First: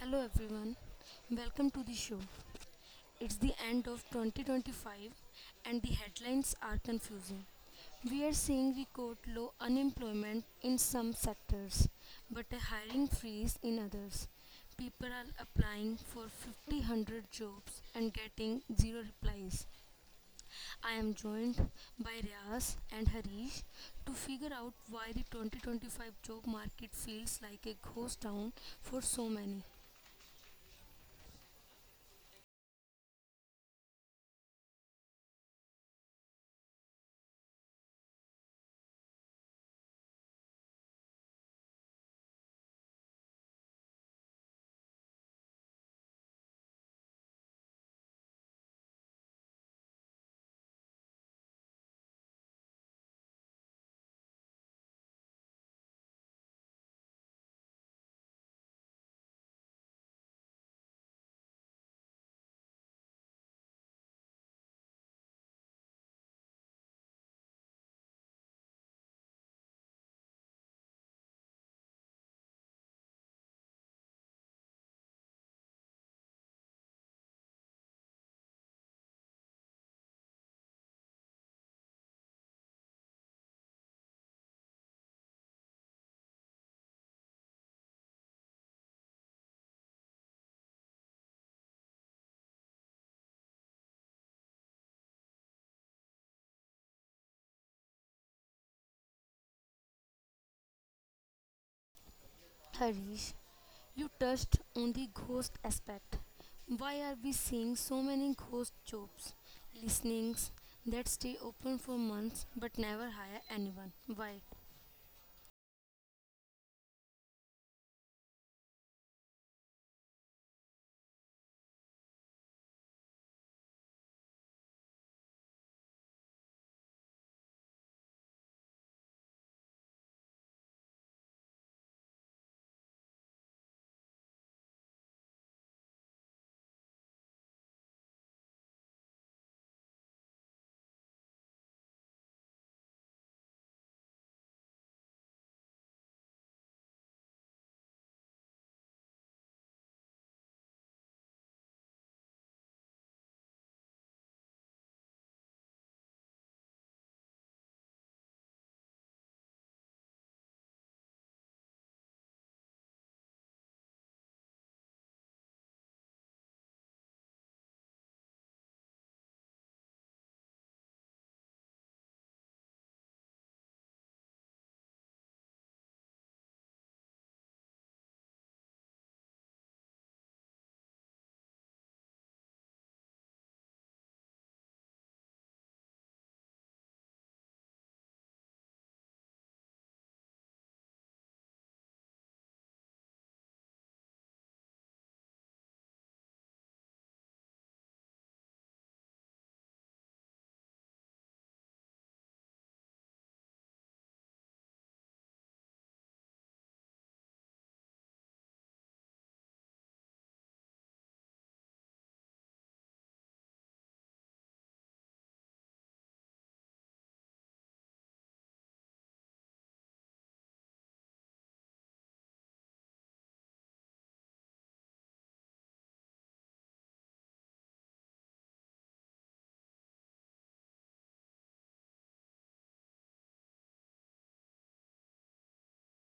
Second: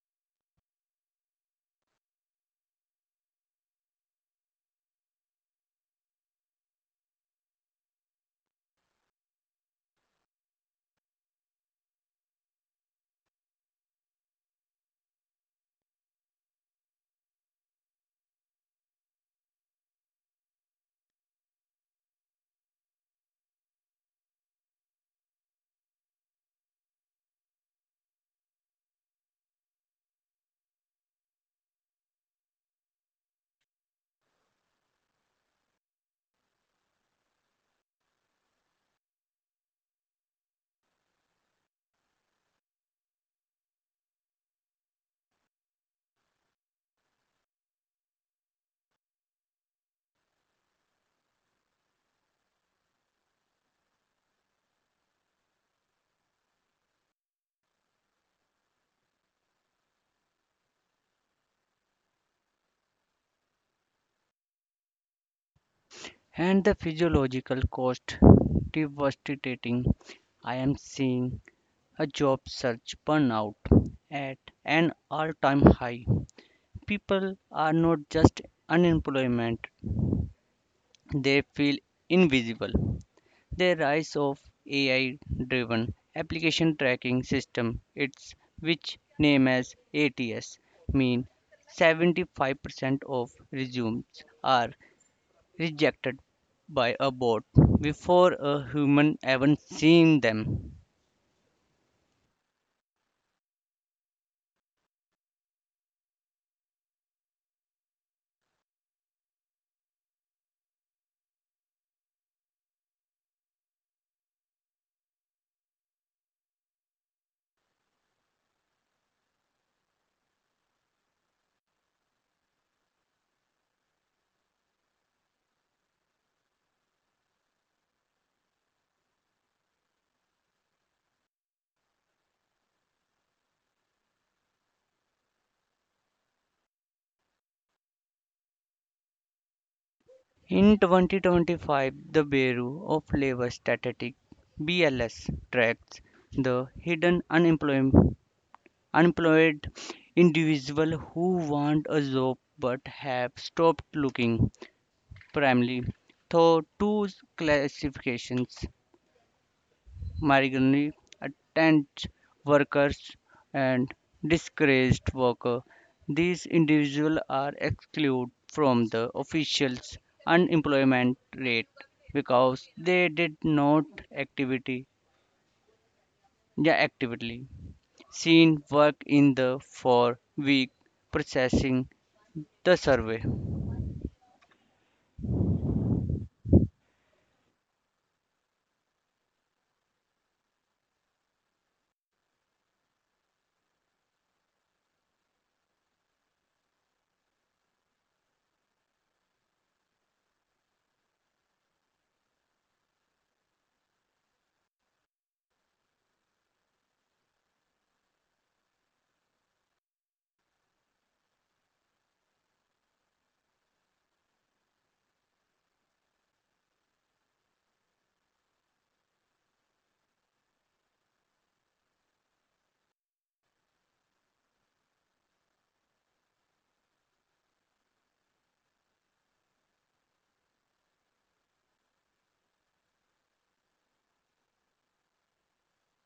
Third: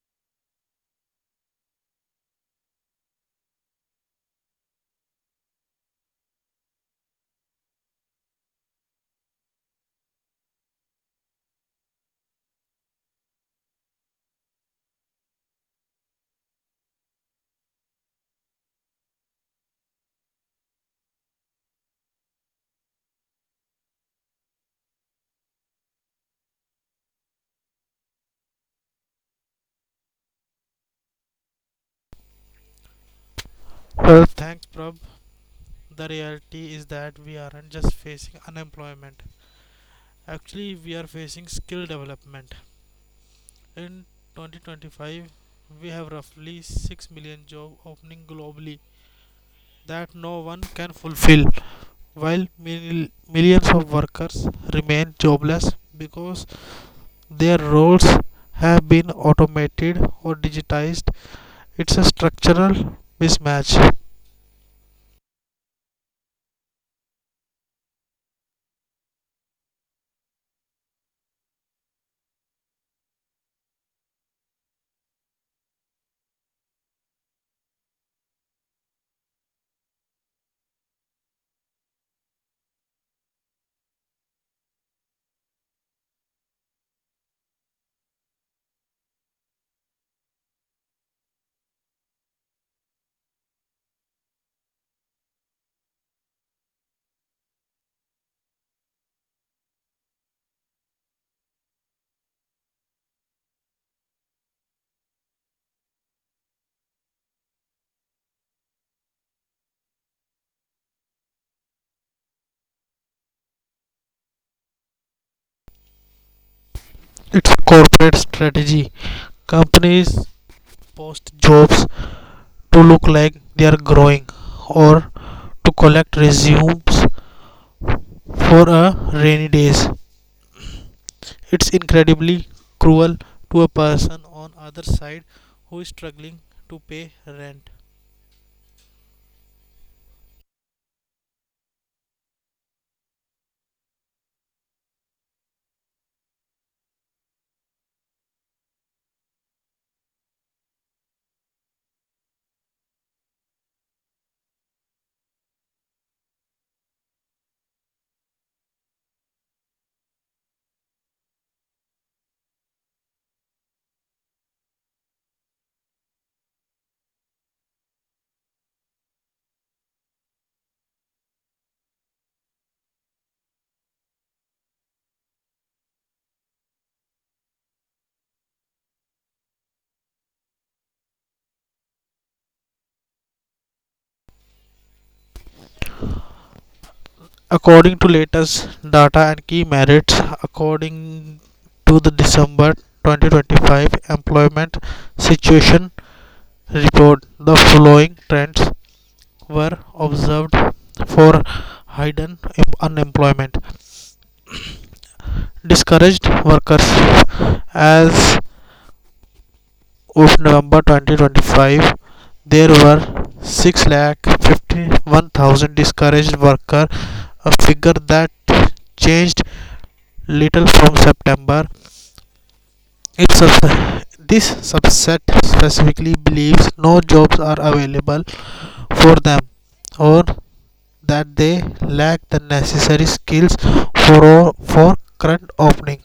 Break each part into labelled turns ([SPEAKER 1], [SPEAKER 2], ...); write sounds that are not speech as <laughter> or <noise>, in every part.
[SPEAKER 1] Hello everyone, welcome to the show. It's the end of 2025 and the headlines are confusing. We are seeing record low unemployment in some sectors but a hiring freeze in others. People are applying for 500 jobs and getting zero replies. I am joined by Riaz and Harish to figure out why the 2025 job market feels like a ghost town for so many.
[SPEAKER 2] Well, thanks, Prab. The reality is that we aren't just facing unemployment. Actually, we are facing skill development. In 2025, we have roughly 6 million job opening globally that no one can fulfill, while millions of workers remain jobless because their roles have been automated or digitized. It's a structural mismatch.
[SPEAKER 3] And the physiological cost devastating. I am seeing a job search burnout at an all time high. People are not just unemployment, they feel invisible. The rise of AI driven application tracking system, its which name as ATS, mean 75% of resumes are rejected by a boat before a human even seeing them.
[SPEAKER 1] Harish, you touched on the ghost aspect. Why are we seeing so many ghost jobs, listenings that stay open for months but never hire anyone? Why?
[SPEAKER 2] It's a corporate strategy. Companies post jobs to look like they are growing or to collect resumes for a rainy days. It's incredibly cruel to a person on other side who is struggling to pay rent.
[SPEAKER 3] In 2025, the Bureau of Labor Statistics (BLS) tracks the hidden unemployed individuals who want a job but have stopped looking, primarily through two classifications migrantly tent workers and disgraced workers. These individuals are excluded from the official unemployment rate because they did not activity, yeah, actively seen work in the 4 week processing the survey.
[SPEAKER 2] According to latest data and key merits, according to the December 2025 employment situation report, the following trends were observed for hidden unemployment. <clears throat> <coughs> Discouraged workers. As of November 2025, there were 651,000 discouraged workers, a figure that changed little from September. It sub- this subset specifically believes no jobs are available for them or that they lack the necessary skills for current opening.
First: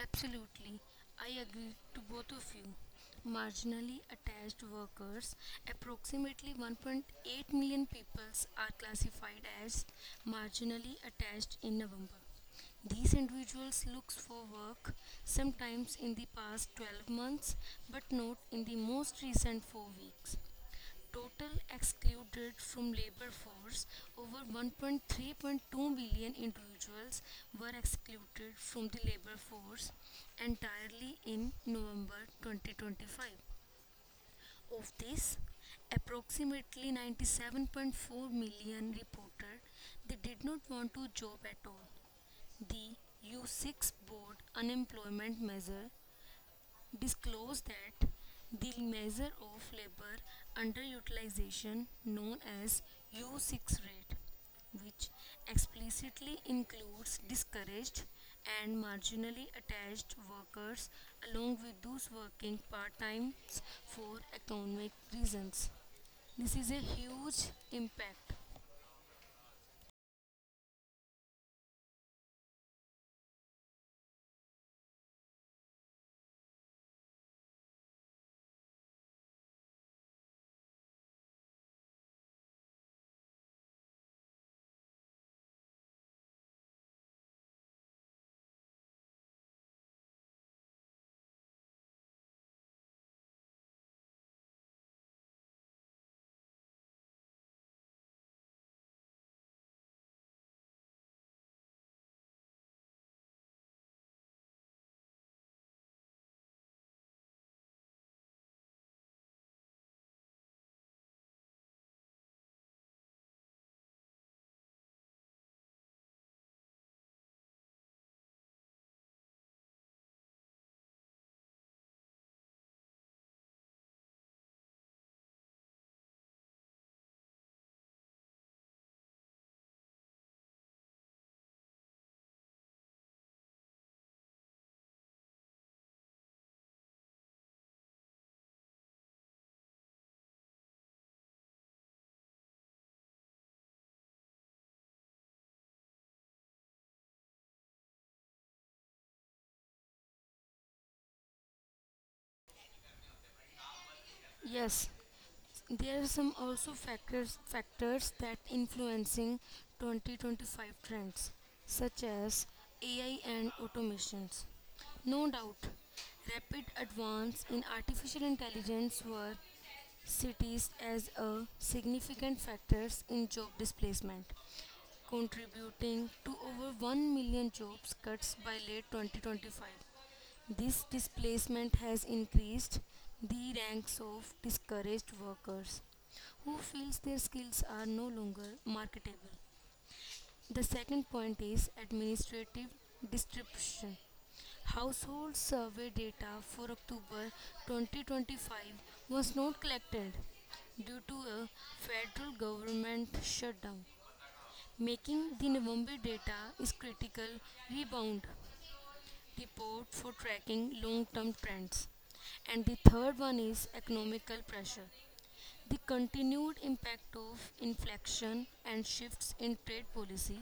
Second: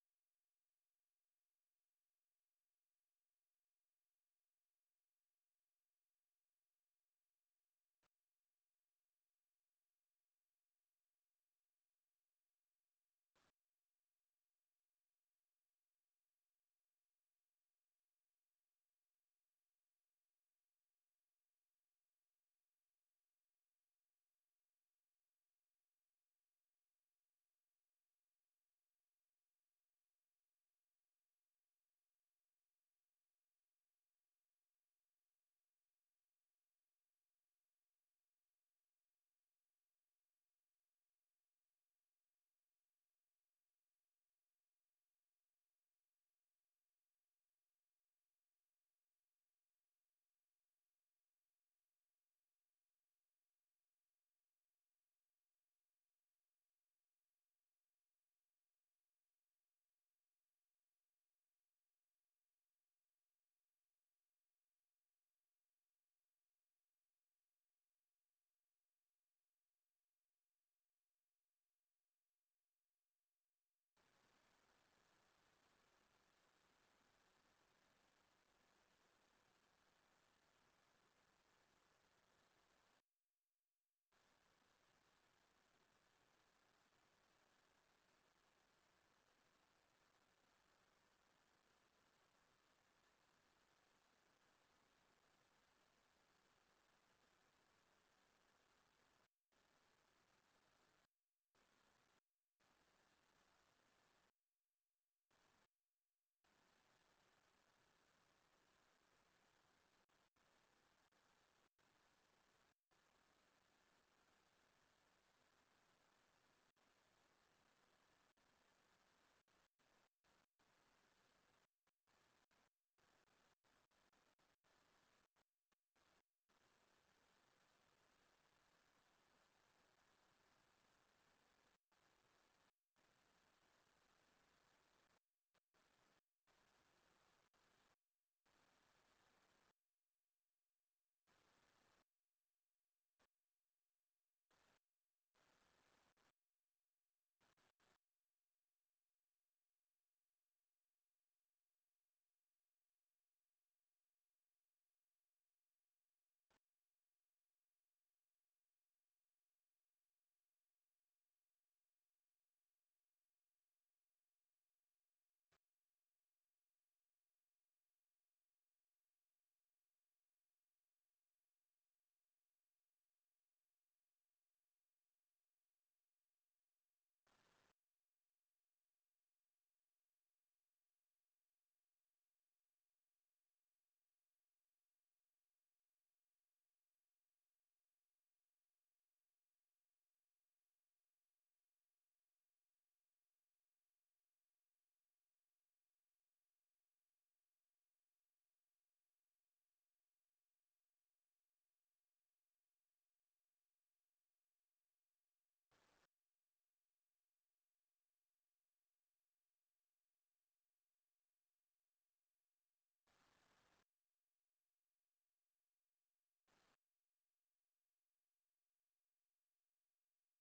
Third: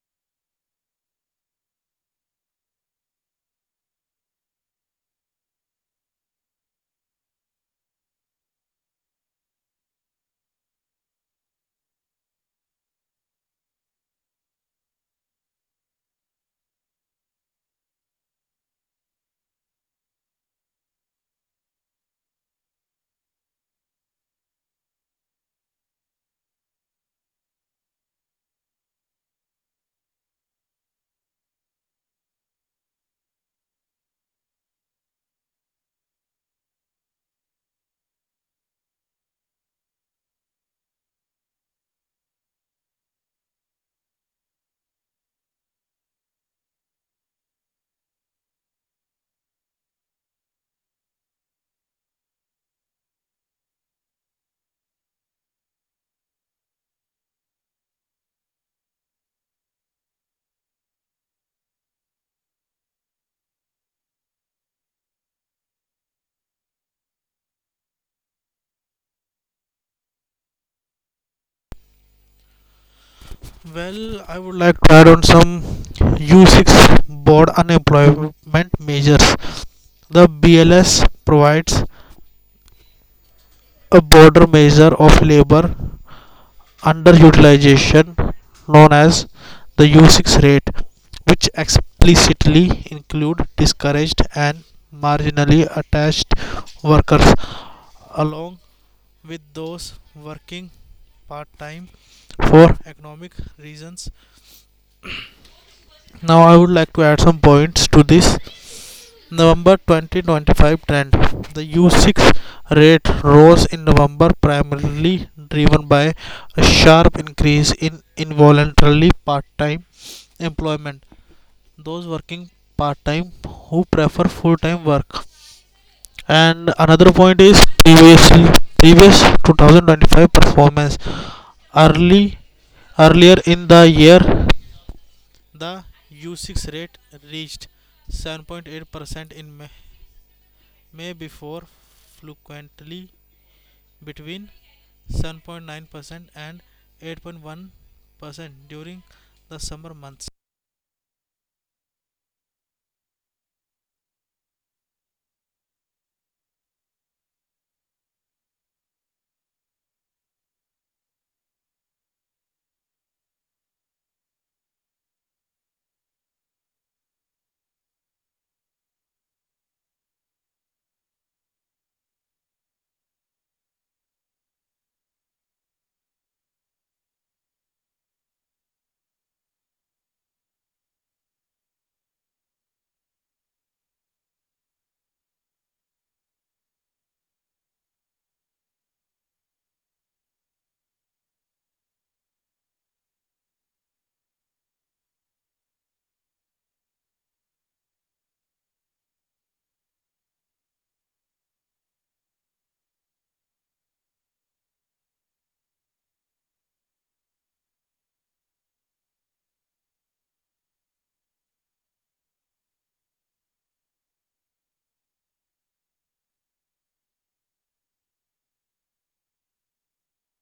[SPEAKER 1] Absolutely, I agree to both of you. Marginally attached workers, approximately 1.8 million peoples are classified as marginally attached in November. These individuals look for work sometimes in the past 12 months but not in the most recent 4 weeks. Total excluded from labor force, over 1.3.2 million individuals were excluded from the labor force entirely in November 2025. Of this, approximately 97.4 million reported they did not want to job at all. The U6 board unemployment measure disclose that the measure of labor underutilization, known as U6 rate, which explicitly includes discouraged and marginally attached workers along with those working part-time for economic reasons, this is a huge impact.
[SPEAKER 2] Well, I would like to add on some U6 board unemployment measures. The BLS provides a broader measure of labor underutilization known as the U6 rate, which explicitly include discouraged and marginally attached workers along with those working part time for economic reasons. Now I would like to add some points to this. November 2025 trend. The U6 rate rose in November, primarily driven by a sharp increase in involuntarily part time employment. Those working part time who prefer full time work. And another point is previous 2025 performance. Early earlier in the year, the U6 rate reached 7.8% in May. May be for frequently between 7.9% and 8.1% during the summer months.
[SPEAKER 1] yes There are some also factors that influencing 2025 trends such as AI and automations. No doubt, rapid advance in artificial intelligence were cities as a significant factors in job displacement, contributing to over 1 million jobs cuts by late 2025. This displacement has increased the ranks of discouraged workers who feels their skills are no longer marketable. The second point is administrative distribution. Household survey data for October 2025 was not collected due to a federal government shutdown, making the November data is critical rebound report for tracking long term trends. And the third one is economical pressure. The continued impact of inflation and shifts in trade policy,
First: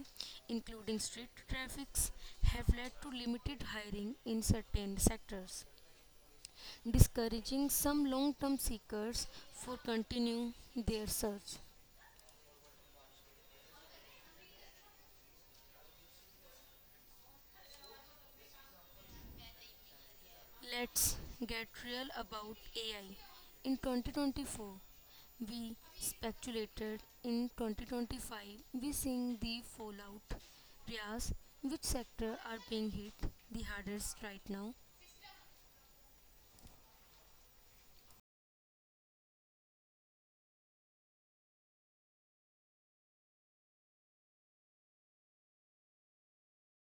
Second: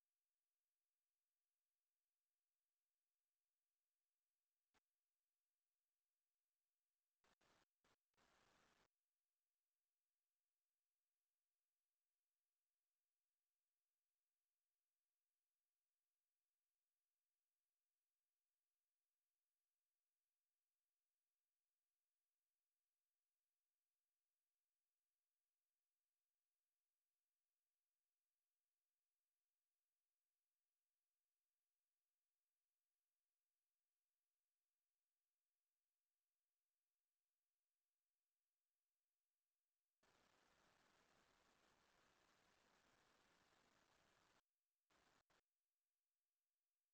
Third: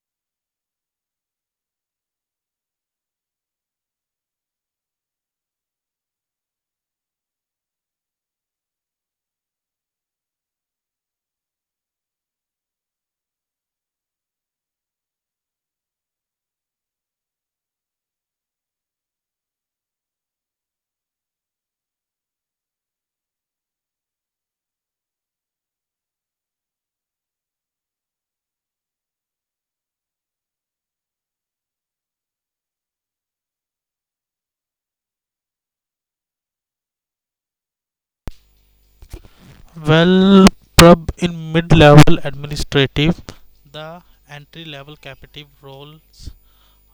[SPEAKER 1] including strict tariffs, have led to limited hiring in certain sectors, discouraging some long term seekers for continuing their search. Let's get real about AI. In 2024, we speculated. In 2025, we seeing the fallout. Riyaz, which sector are being hit the hardest right now?
[SPEAKER 2] Well, prob in mid level administrative, the entry level captive roles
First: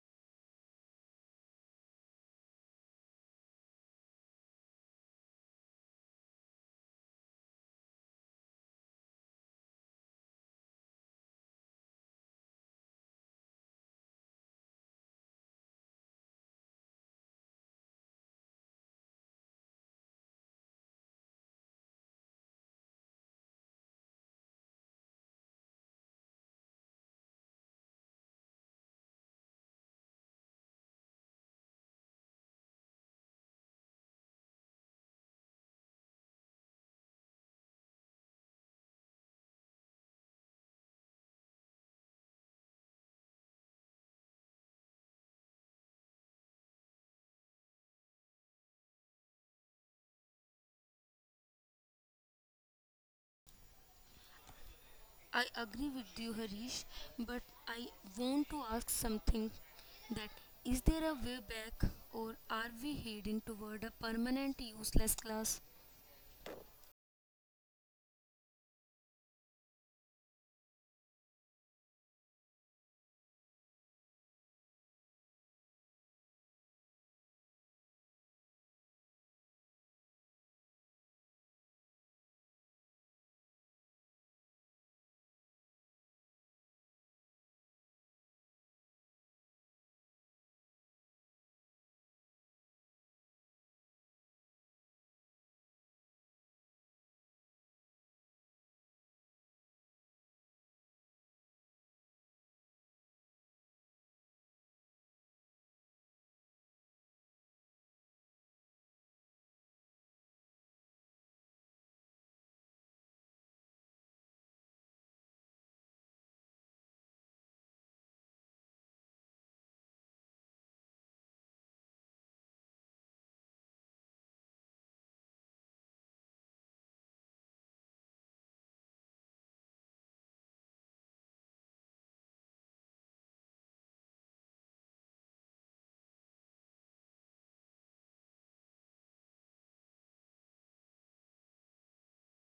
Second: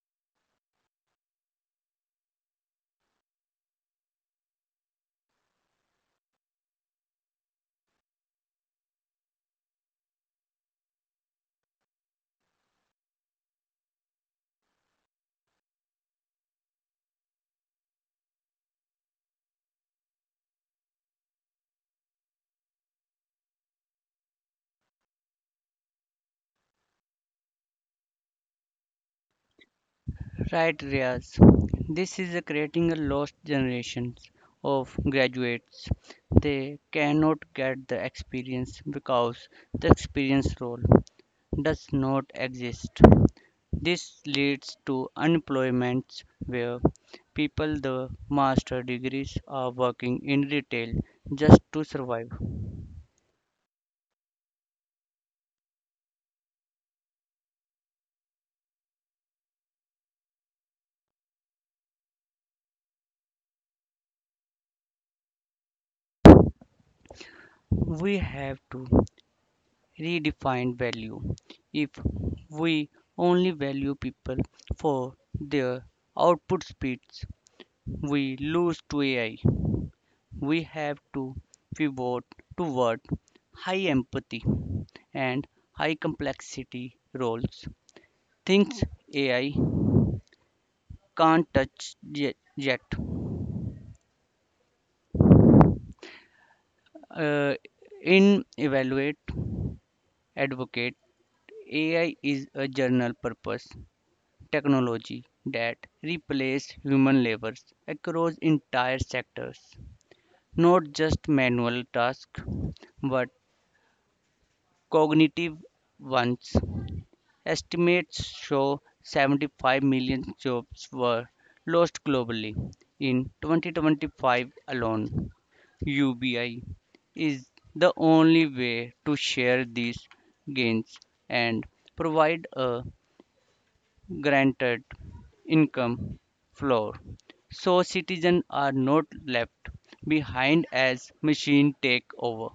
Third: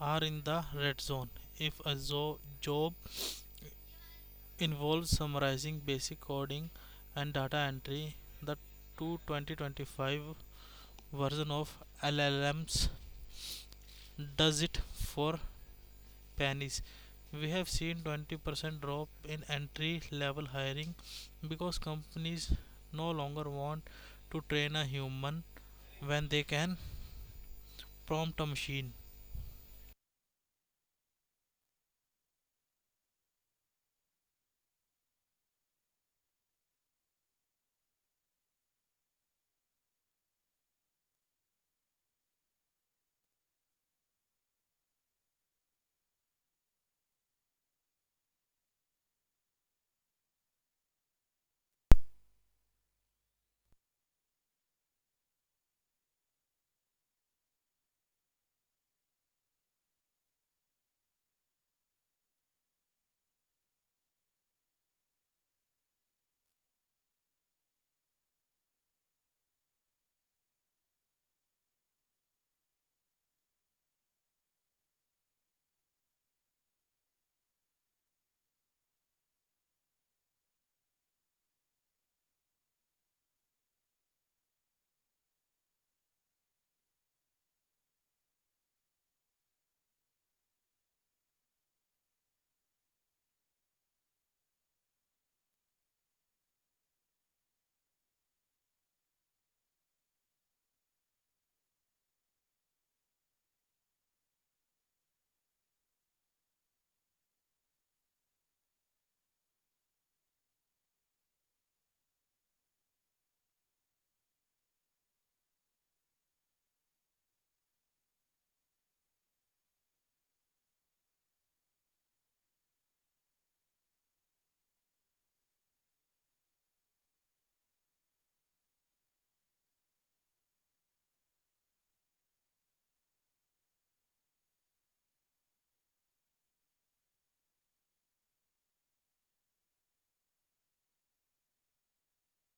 [SPEAKER 2] are in the red zone. If a job involves summarizing basic coding and data entry, the 2025 version of LLMs does it for panics. We have seen 20% drop in entry level hiring because companies no longer want to train a human when they can prompt a machine.
[SPEAKER 3] Right, Riaz. This is creating a lost generation of graduates. They cannot get the experience because the experience role does not exist. This leads to unemployment where people the master degrees are working in retail just to survive.
[SPEAKER 1] I agree with you, Harish, but I want to ask something, that is there a way back, or are we heading toward a permanent useless class?
[SPEAKER 3] We have to redefined value. If we only value people for their output speeds, we lose to AI. We have to pivot toward high empathy and high complexity roles. Things AI can't touch yet. Uh, in evaluate advocate, AI is a general purpose technology that replaced human labor across entire sectors, not just manual tasks but cognitive ones. Estimates show 75 million jobs were lost globally in 2025 alone. UBI is the only way to share these gains and provide a granted income floor so citizens are not left behind as machine take over.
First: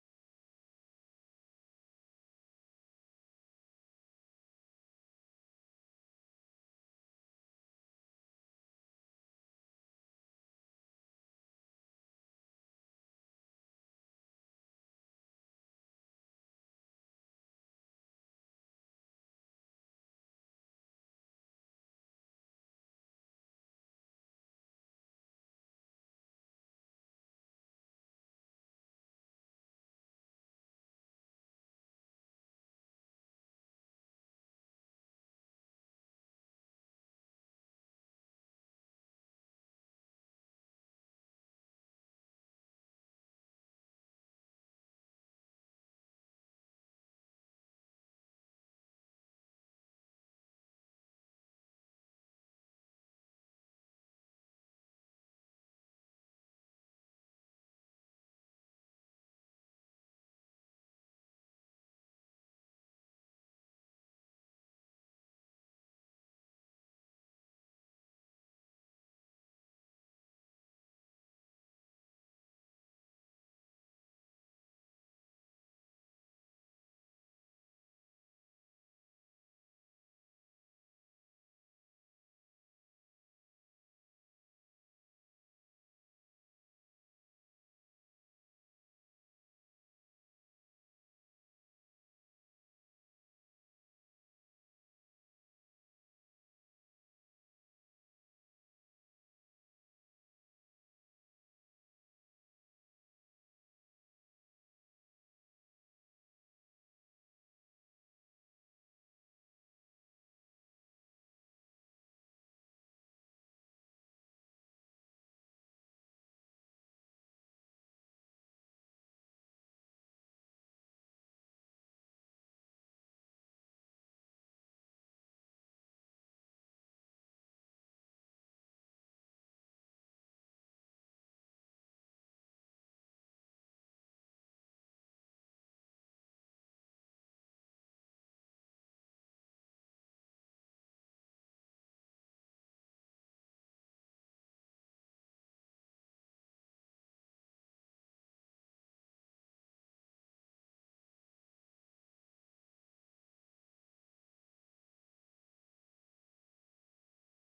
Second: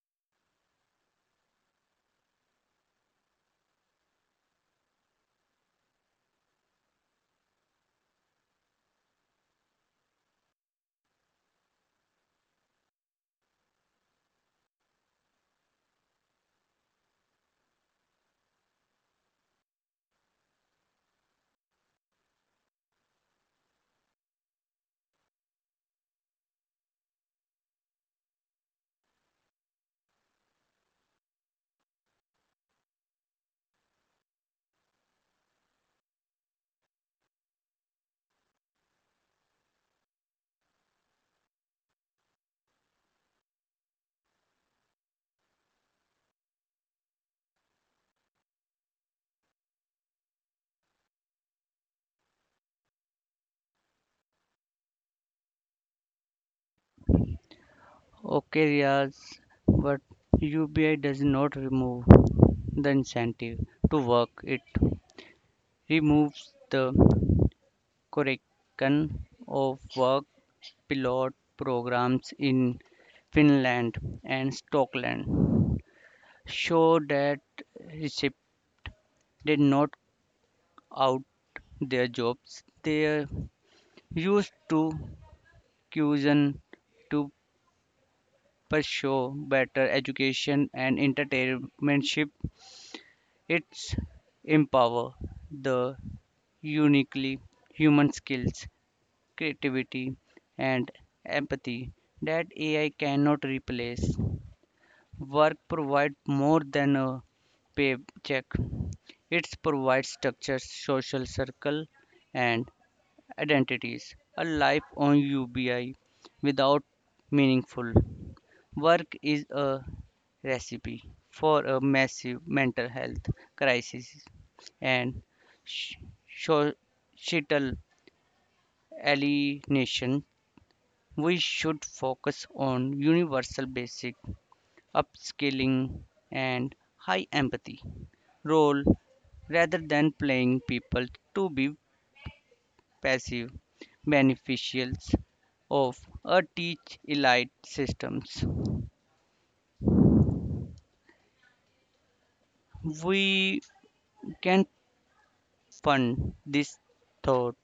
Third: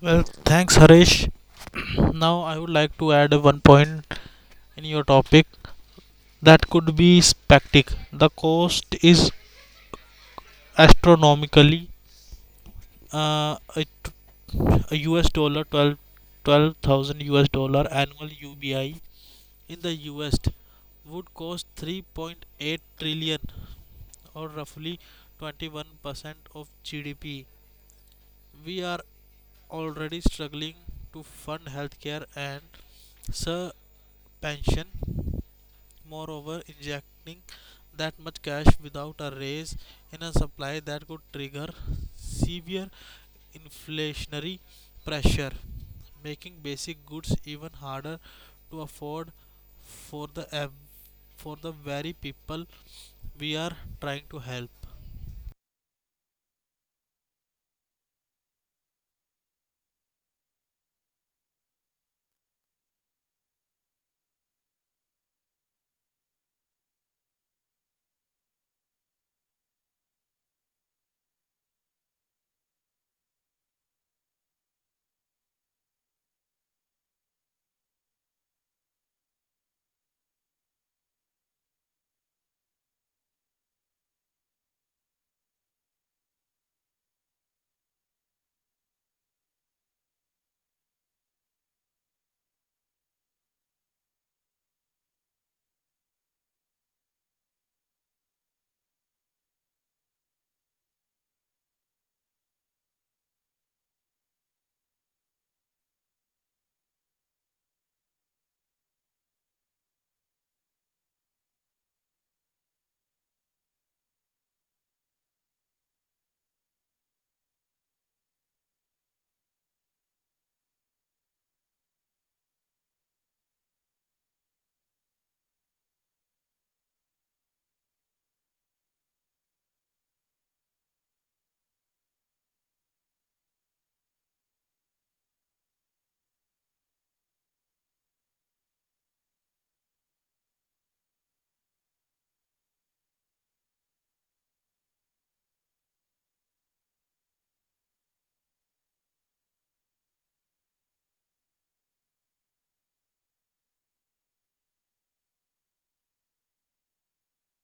[SPEAKER 2] Well, thanks, Harish. <clears throat> Now I would like to add one point in your topic that could be spectac. The cost is astronomically, uh, a, US dollar twelve thousand US dollar annual UBI in the US would cost 3.8 trillion or roughly 21% of GDP. We are already struggling to fund healthcare and sir pension. Moreover, injecting that much cash without a raise in a supply that could trigger severe inflationary pressure, making basic goods even harder to afford for the ev- for the very people we are trying to help.
[SPEAKER 3] Okay Riaz, but ubi does not remove the incentive to work, it removes the correction of work. Pilot programs in finland and stockland show that receipt did not out their jobs. They used to cuisine to pursue better education and entertainmentship. It's empower the uniquely human skills, creativity, and empathy that AI cannot replace. Work provides more than a paycheck. It provides structure, social circle, and identities. A life on UBI without meaningful work is a recipe for a massive mental health crisis and sh- societal alienation. We should focus on universal basic upskilling and high empathy role rather than playing people to be passive beneficials of a teach elite systems. We can fund this thought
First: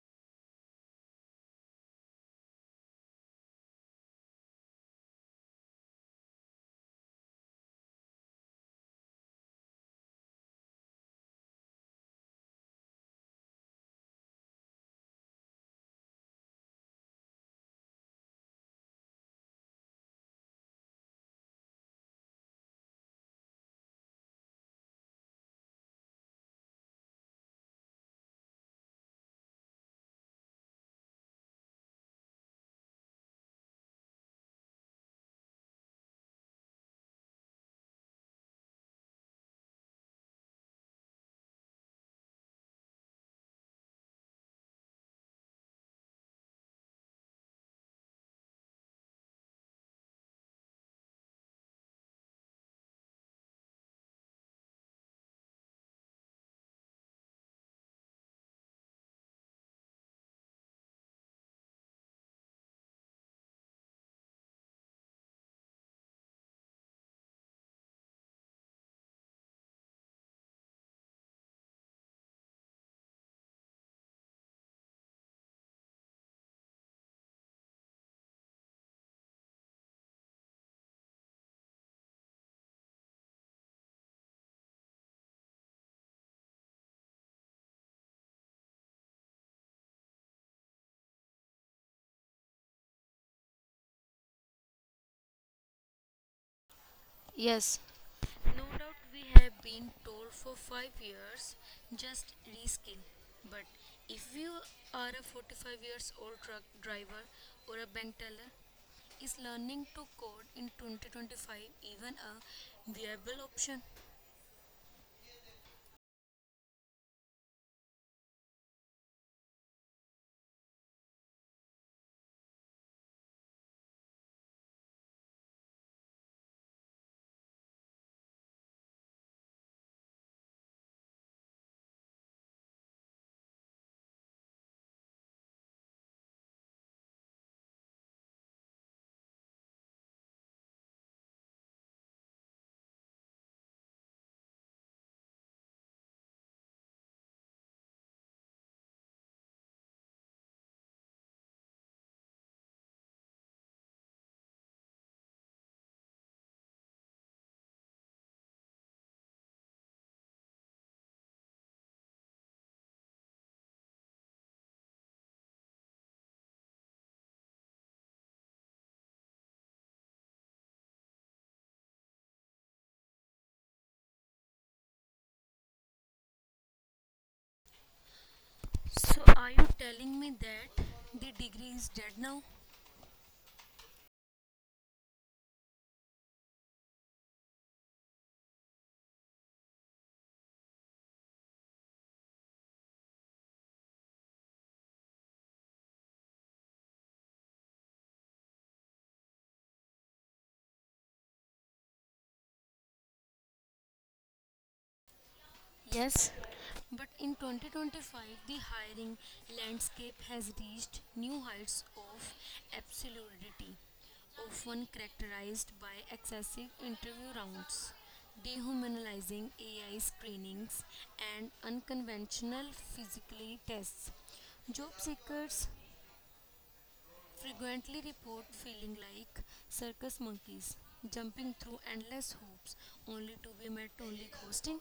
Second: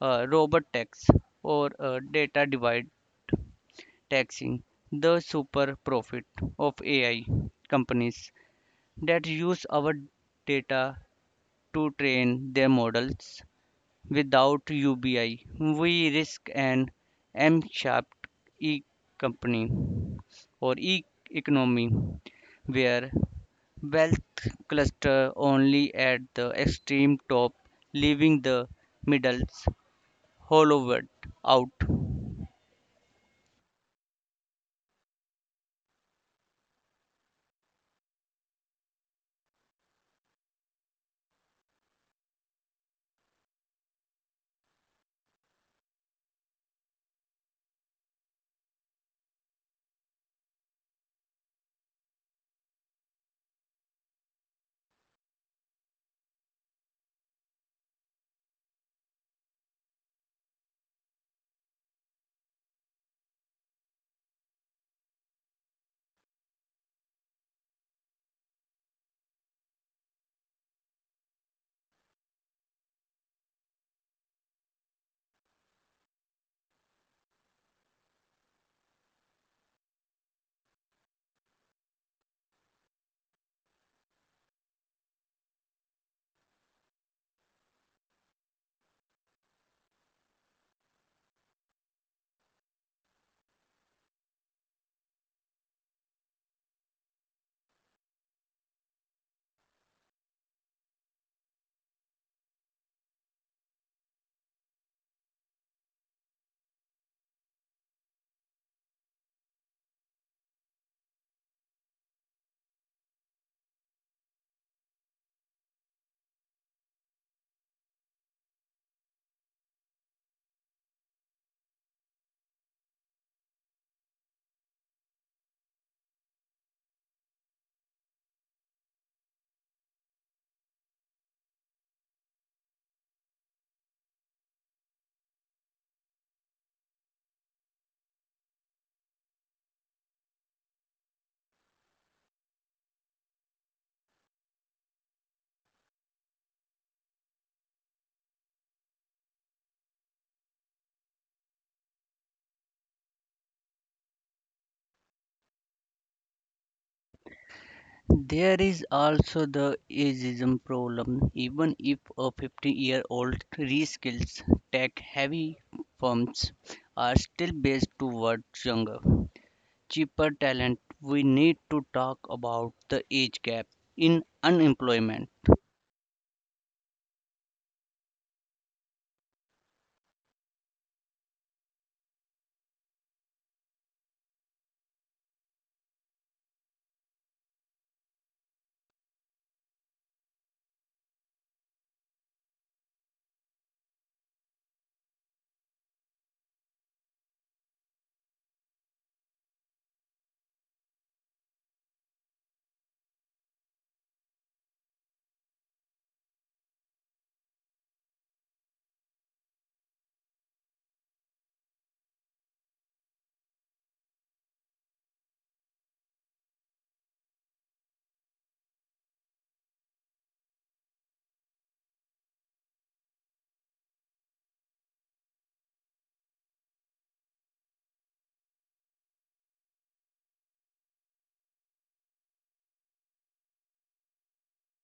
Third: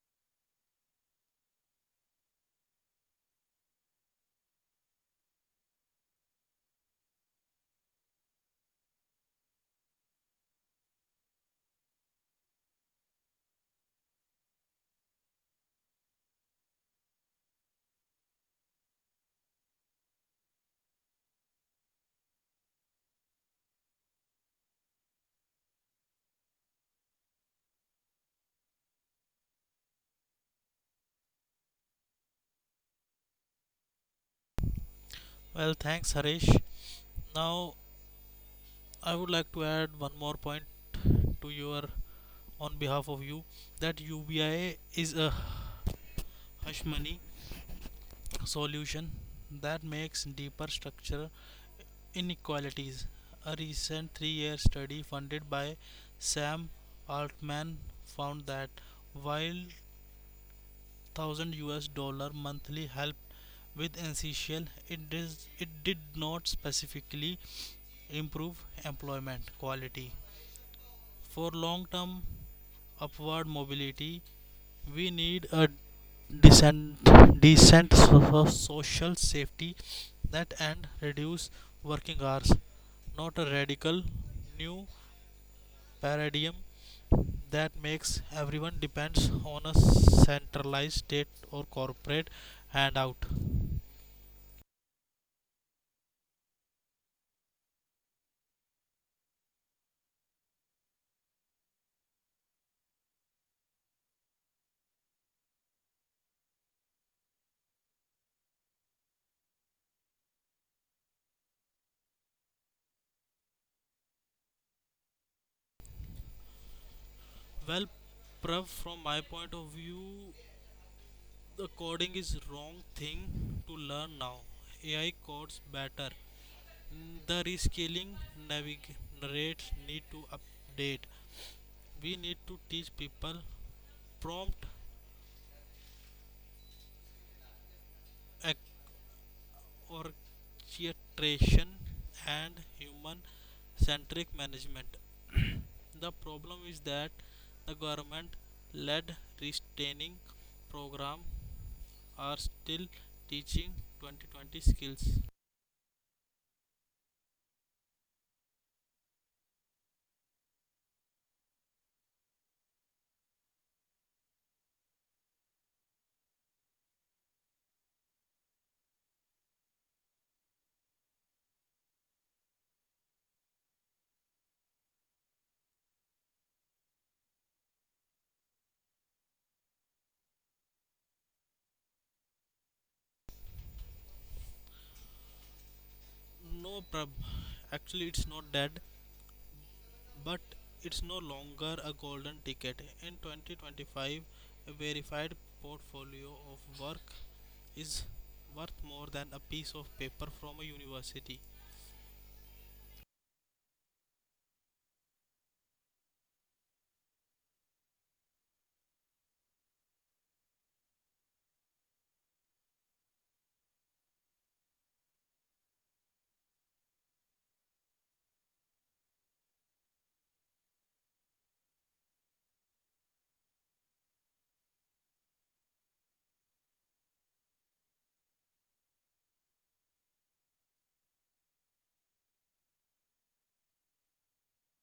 [SPEAKER 3] a robot tax or a data divide taxing the super profit of AI companies that use our data to train their models. Without UBI, we risk an M-shaped e-company or e-economy where wealth cluster only at the extreme top, leaving the middles hollowed out.
[SPEAKER 2] Well, thanks, Harish. Now, I would like to add one more point to your on behalf of you that UBI is a hush money solution that makes deeper structural inequalities. A recent 3-year study funded by Sam Altman found that while $1,000 monthly help with essential, it is it did not specifically improve employment quality. For long term upward mobility, we need a decent decent social safety net and reduce working hours, not a radical new paradigm that makes everyone depends on a centralized state or corporate handout.
[SPEAKER 1] Yes. No doubt we have been told for 5 years just reskill. But if you are a 45 years old truck driver or a bank teller, is learning to code in 2025 even a viable option?
[SPEAKER 2] Well, Prav, from my point of view, the coding is wrong thing to learn now. AI codes better. The rescaling navigates need to update. We need to teach people prompt ac- orchestration and human centric management. The problem is that the government led restraining program are still teaching 2020 skills.
[SPEAKER 3] There is also the ageism problem. Even if a 50-year-old reskills, tech-heavy firms are still based towards younger cheaper talent. We need to talk about the age gap in unemployment.
[SPEAKER 1] So are you telling me that the degree is dead now?
[SPEAKER 2] No, Prab. Actually, it's not dead, but it's no longer a golden ticket. In 2025, a verified portfolio of work is worth more than a piece of paper from a university.
[SPEAKER 1] Yes, But in 2025, the hiring landscape has reached new heights of absurdity, often characterized by excessive interview rounds, dehumanizing AI screenings, and unconventional physically tests. Job seekers frequently report feeling like circus monkeys, jumping through endless hoops only to be met only ghosting.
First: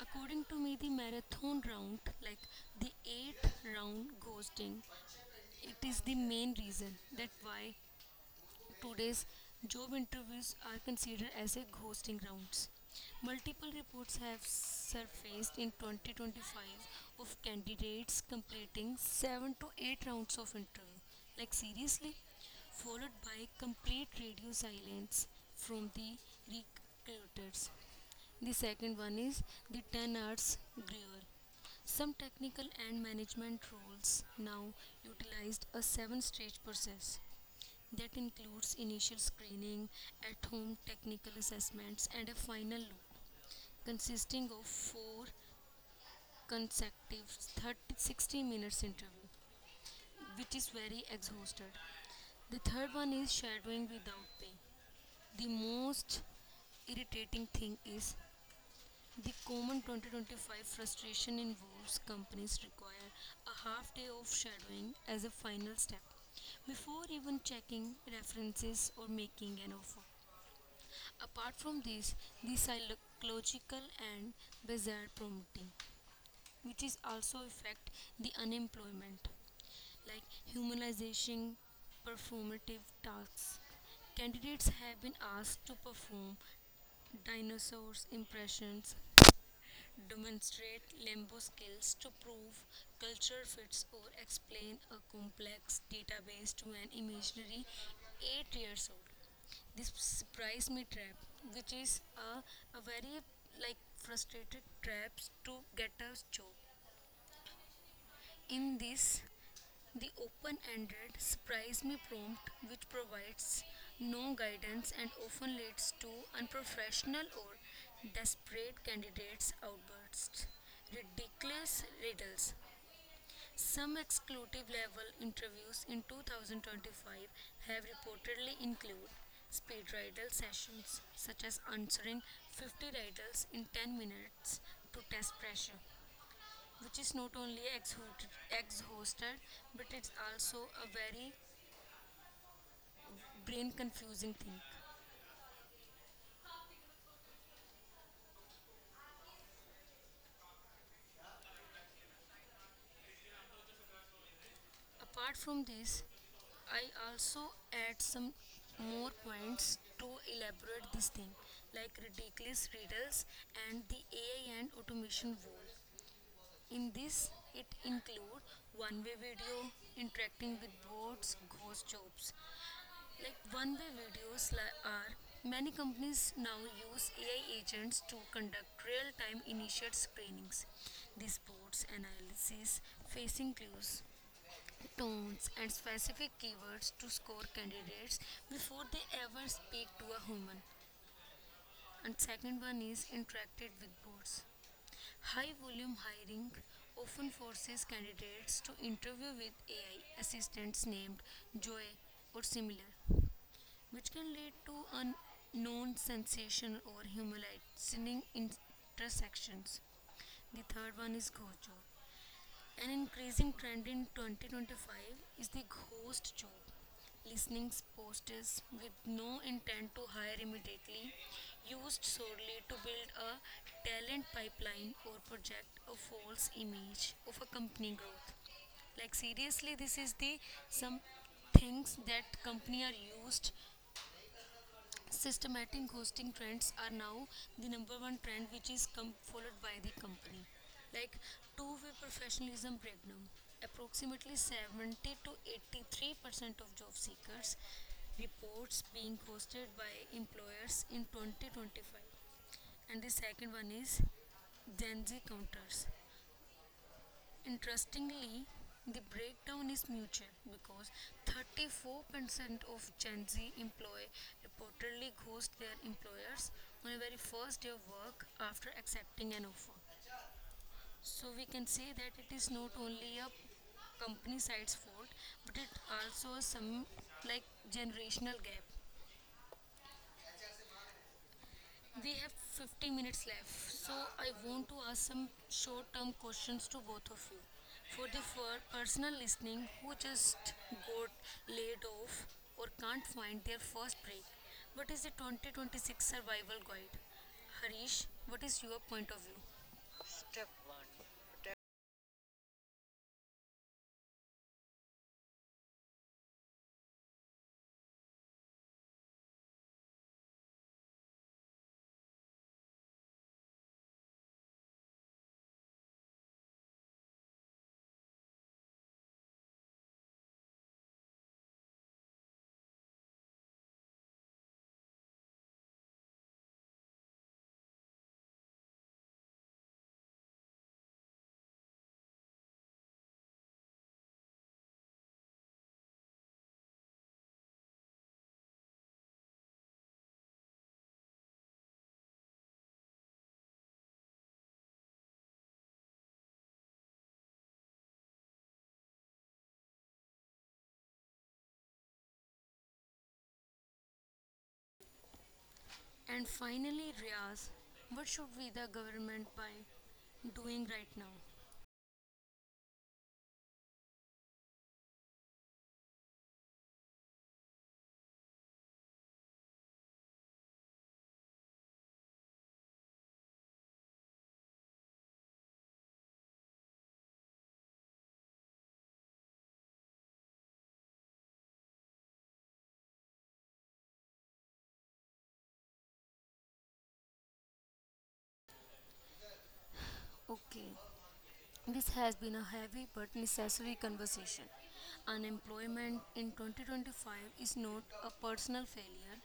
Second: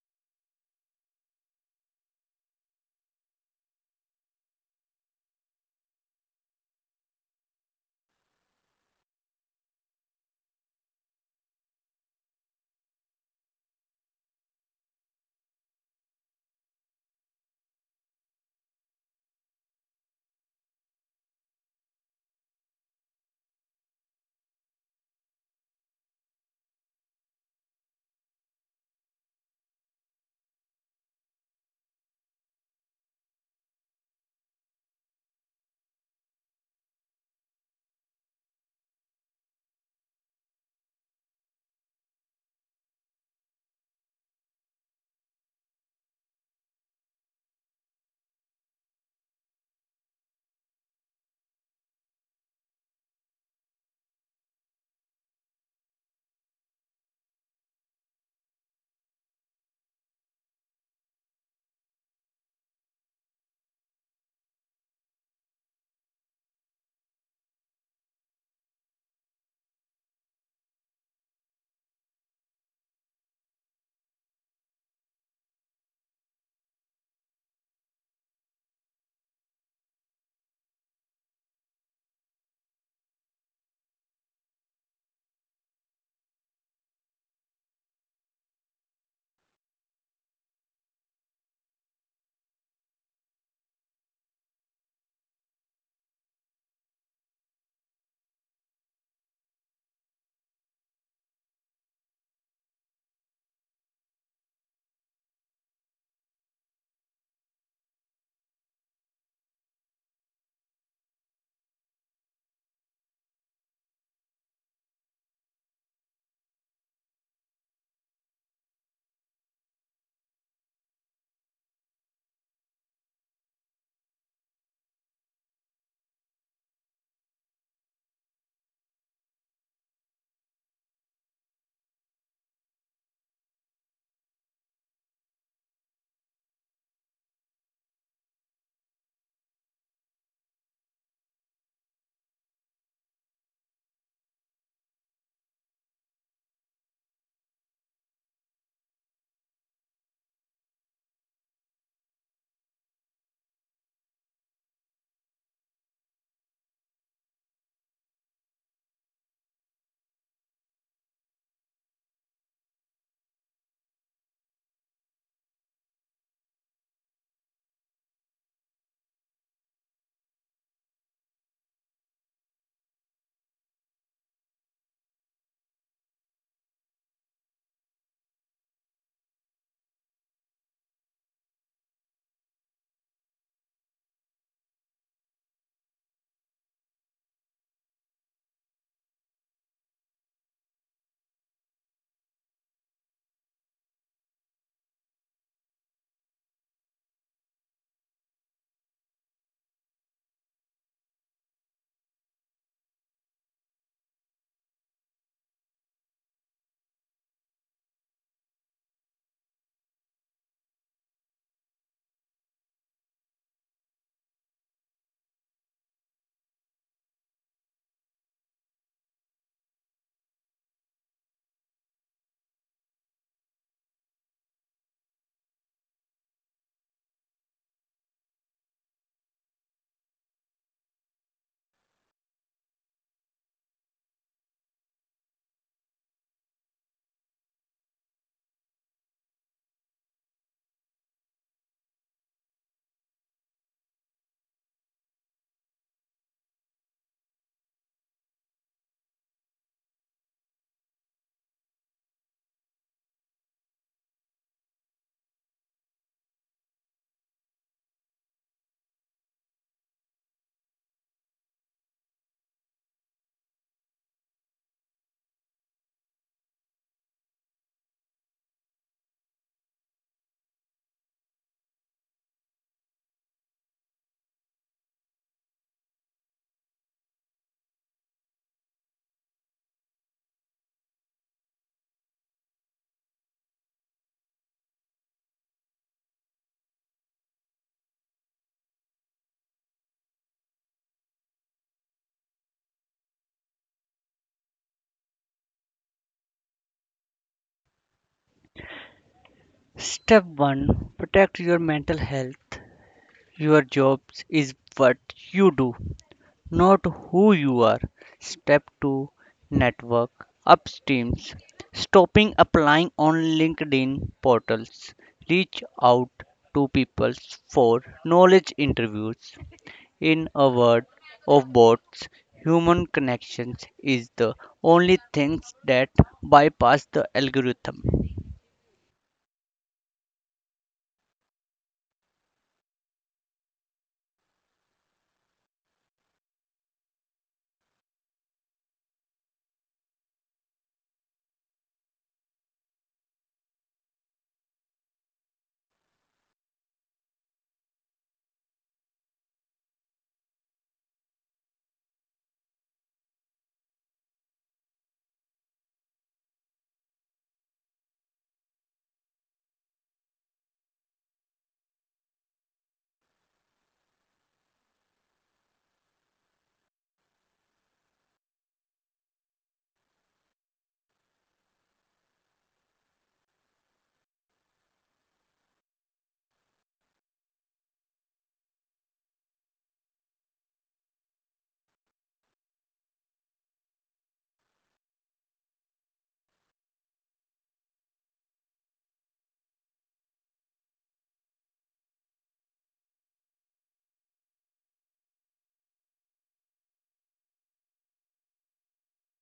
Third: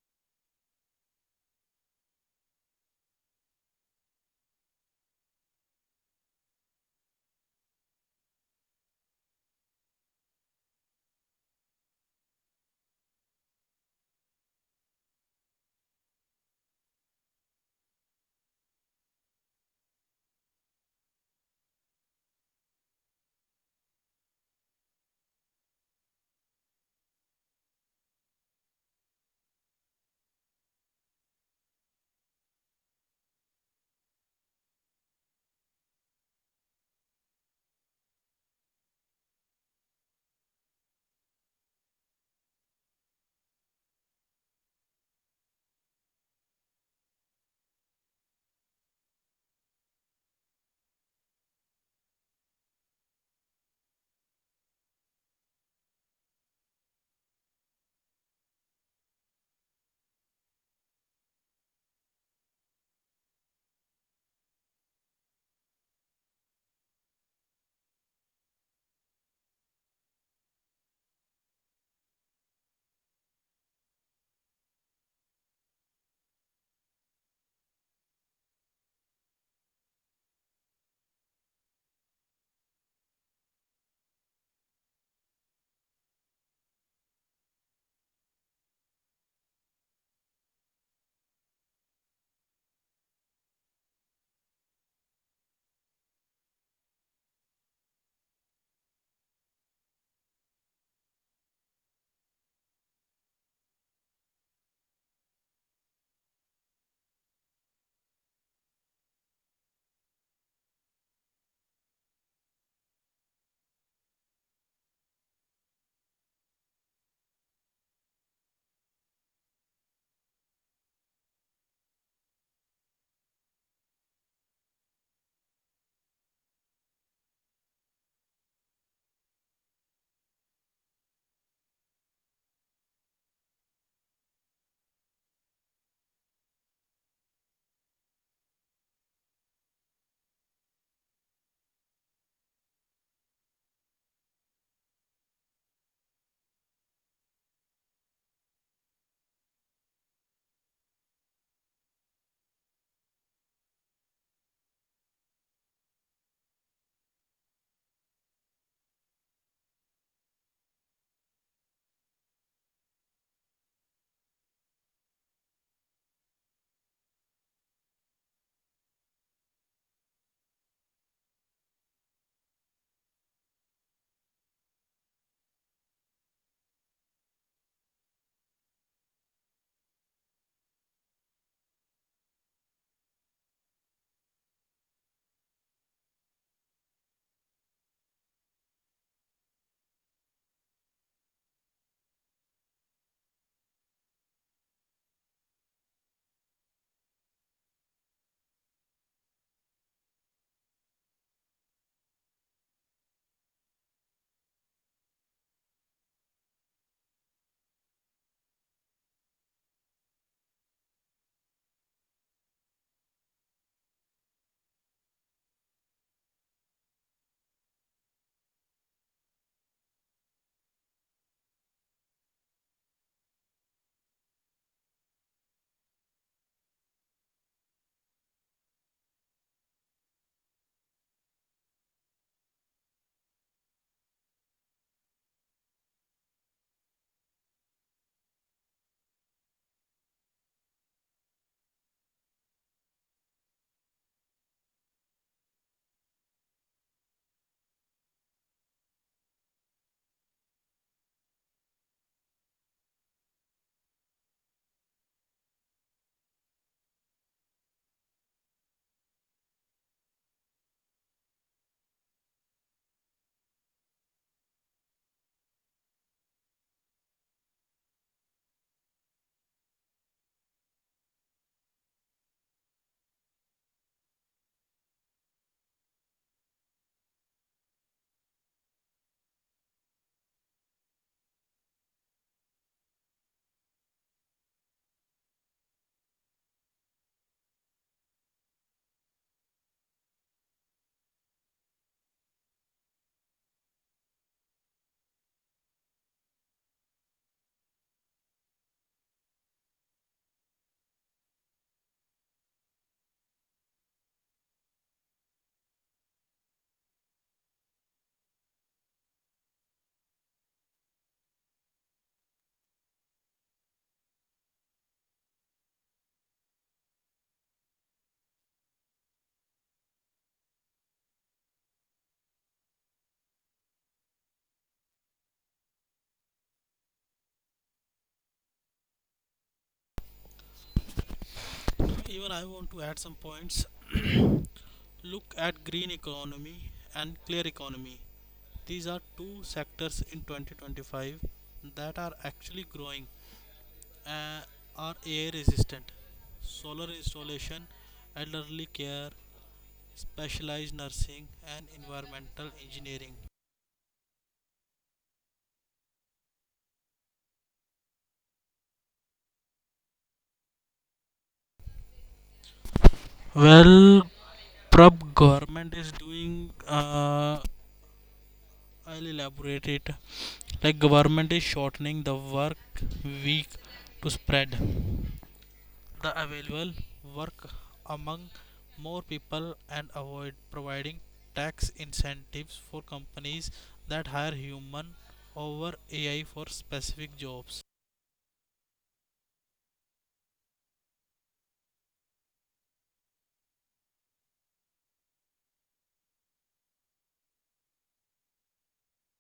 [SPEAKER 1] According to me, the marathon round, like the eighth round ghosting, it is the main reason that why today's job interviews are considered as a ghosting rounds. Multiple reports have surfaced in 2025 of candidates completing 7 to 8 rounds of interview. Like seriously? Followed by complete radio silence from the recruiters. The second one is the 10 hours Greer. Some technical and management roles now utilized a seven stage process that includes initial screening, at home technical assessments, and a final loop consisting of four consecutive 30 60 minutes interview, which is very exhausted. The third one is shadowing without pay. The most irritating thing is, the common 2025 frustration involves companies require a half day of shadowing as a final step before even checking references or making an offer. Apart from this, the psychological and bizarre promoting, which is also affect the unemployment, like humanization, performative tasks. Candidates have been asked to perform dinosaurs impressions, demonstrate Limbo skills to prove culture fits, or explain a complex database to an imaginary 8 years old. This surprise me trap, which is a very like frustrated traps to get a job. In this, the open ended surprise me prompt, which provides no guidance and often leads to unprofessional or desperate candidates' outbursts. Ridiculous riddles. Some exclusive level interviews in 2025 have reportedly included speed riddle sessions, such as answering 50 riddles in 10 minutes to test pressure, which is not only ex-hosted but it's also a very brain confusing thing. Apart from this, I also add some more points to elaborate this thing, like ridiculous riddles and the AI and automation wall. In this, it include one-way video, interacting with bots, ghost jobs. Like one way videos are, many companies now use AI agents to conduct real time initial screenings. This boards analysis facing clues, tones, and specific keywords to score candidates before they ever speak to a human. And second one is interacted with boards. High volume hiring often forces candidates to interview with AI assistants named Joy or similar, which can lead to unknown sensation or humiliating intersections. The third one is ghost job. An increasing trend in 2025 is the ghost job. Listening posters with no intent to hire immediately, used solely to build a talent pipeline or project a false image of a company growth. Like seriously, this is the some things that company are used. Systematic ghosting trends are now the number one trend, which is followed by the company. Like, two-way professionalism breakdown. Approximately 70 to 83% of job seekers reports being ghosted by employers in 2025. And the second one is Gen Z counters. Interestingly, the breakdown is mutual because 34% of Gen Z employee reportedly ghost their employers on the very first day of work after accepting an offer. So we can say that it is not only a company side's fault, but it also some like generational gap. We have 50 minutes left, so I want to ask some short term questions to both of you. For the personal listening who just got laid off or can't find their first break, what is the 2026 survival guide? Harish, what is your point of view?
[SPEAKER 3] Step
[SPEAKER 1] Step 1.
[SPEAKER 3] 1: protect your mental health. Your job is what you do, not who you are. Step 2: network upstreams. Stopping applying on LinkedIn portals. Reach out to people for knowledge interviews. In a world of bots, human connections is the only things that bypass the algorithm.
[SPEAKER 2] Even I want to add some points. Look at green economy and clear economy. These are two sectors in 2025 that are actually growing and are air resistant. Solar installation, elderly care, specialized nursing and environmental engineering.
[SPEAKER 1] And finally, Riaz, what should we the government by doing right now?
[SPEAKER 2] Well, prob, government is doing, I'll elaborate it. Like, government is shortening the work week to spread the available work among more people and avoid providing tax incentives for companies that hire human over AI for specific jobs.
[SPEAKER 1] Okay. This has been a heavy but necessary conversation. Unemployment in 2025 is not a personal failure,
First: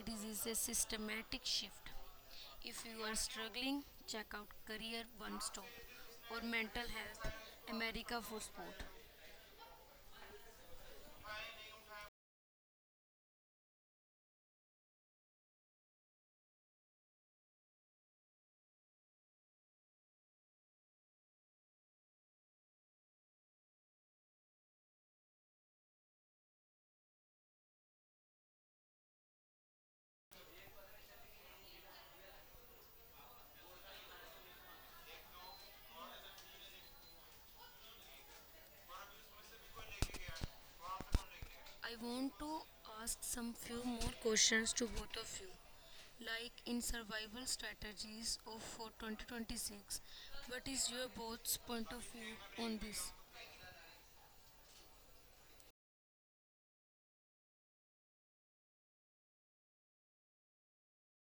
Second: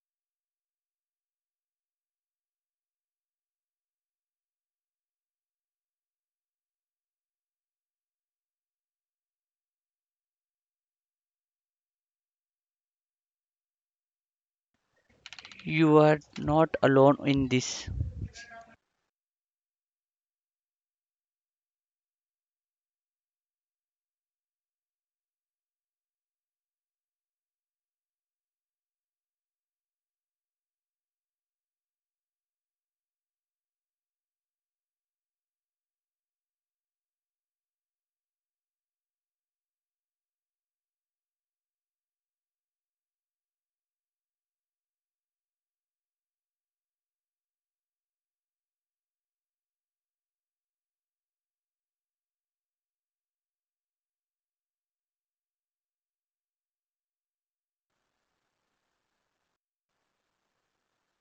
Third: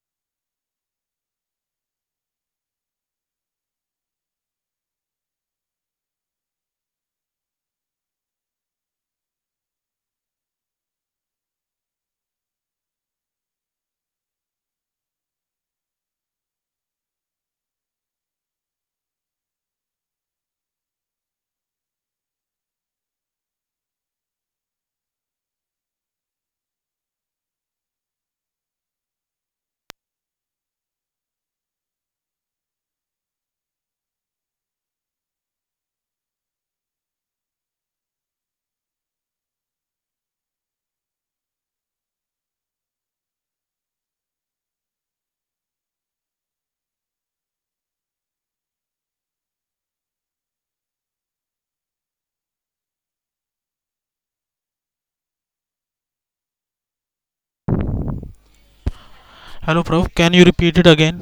[SPEAKER 1] it is a systematic shift. If you are struggling, check out Career One Stop or Mental Health America for Sport.
[SPEAKER 3] You are not alone in this.
[SPEAKER 1] I want to ask some few more questions to both of you, like, in survival strategies of for 2026, what is your both's point of view on this?
[SPEAKER 2] Hello, prof, can you repeat it again?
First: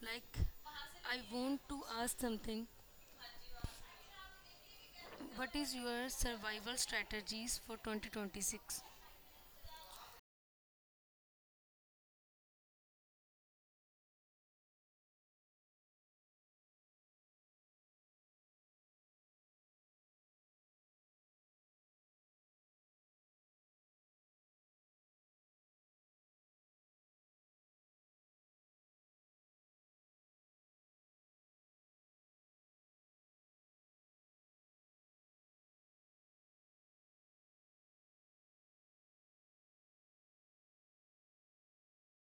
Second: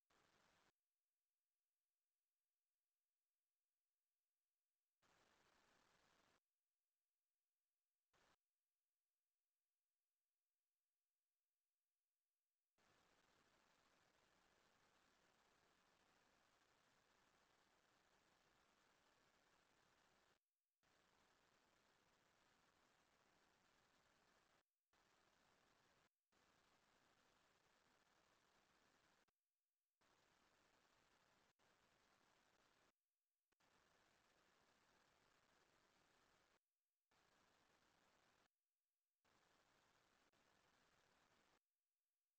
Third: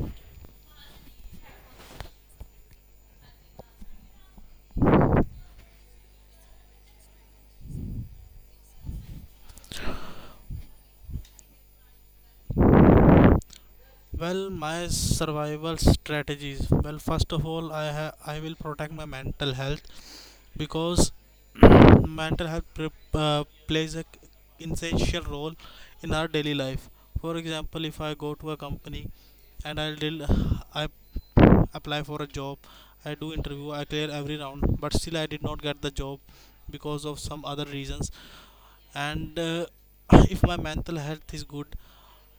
[SPEAKER 1] Like, I want to ask something. What is your survival strategies for 2026?
[SPEAKER 2] Well, my survival strategies. Well, first of all, I will protect my mental health because <clears throat> mental health plays a essential role in our daily life. For example, if I go to a company and I deal, I apply for a job, I do interview, I clear every round, but still I did not get the job because of some other reasons. And <clears throat> if my mental health is good,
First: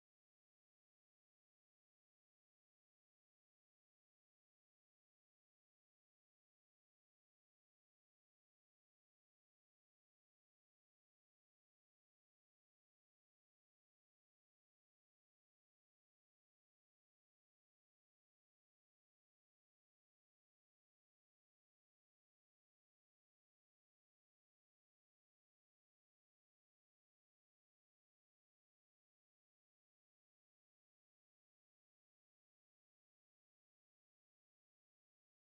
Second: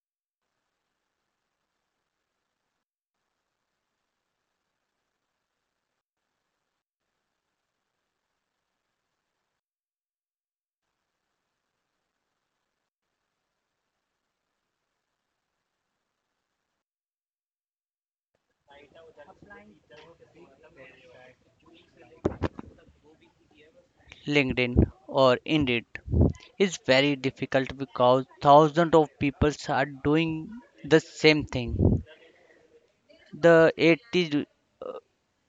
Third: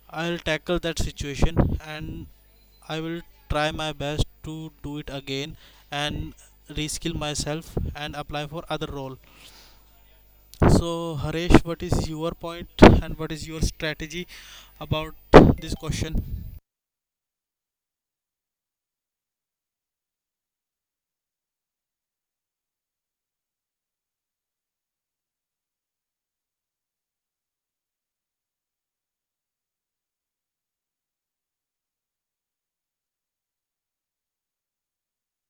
[SPEAKER 2] I'll tackle that situation and I will try my best to do it again and reskill myself and apply for other role. So Harish, what is your point and what is your strategy about this question?
[SPEAKER 3] LinkedIn or Indeed is very difficult because thousands of people are doing the same thing. The 80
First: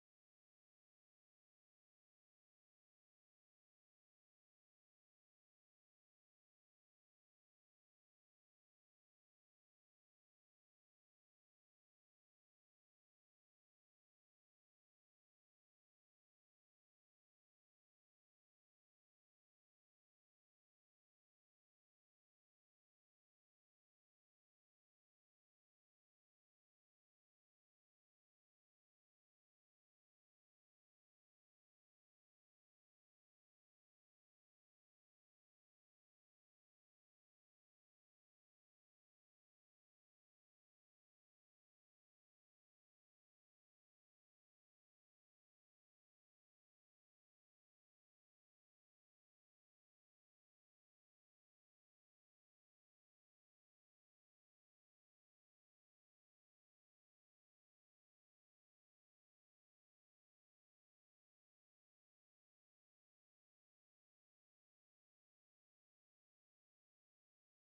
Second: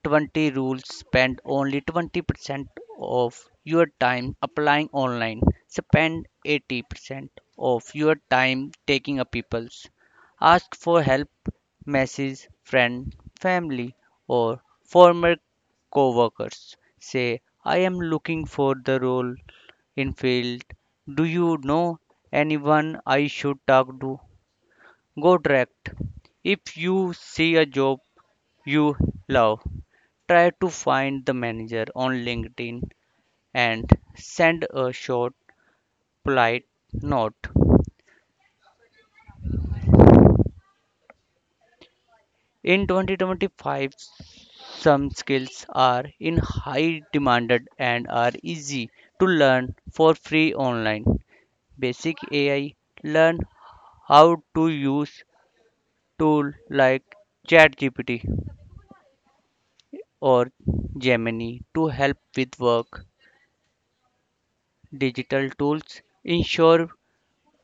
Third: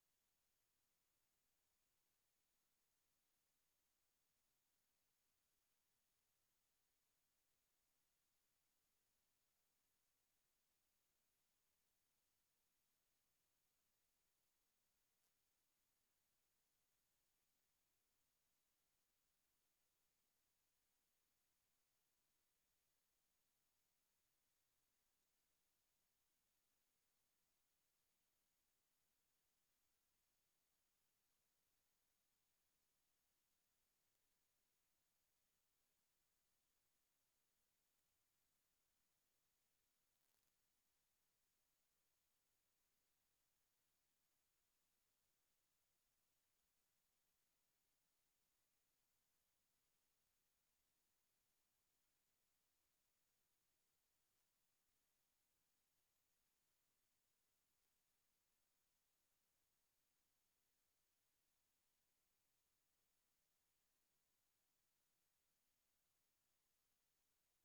[SPEAKER 3] 20 rule: spend only 20% of your time applying online, spend 80% of your time taking applicants. Ask for help, message friend, family, or former co-workers. Say, I am looking for the role in field, do you know anyone I should talk to? Go direct. If you see a job you love, try to find the manager on LinkedIn and send a short, polite note. In 2025, some skills are in high demand and are easy to learn for free online. Basic AI: learn how to use tools like ChatGPT or Gemini to help with work. Digital tools ensure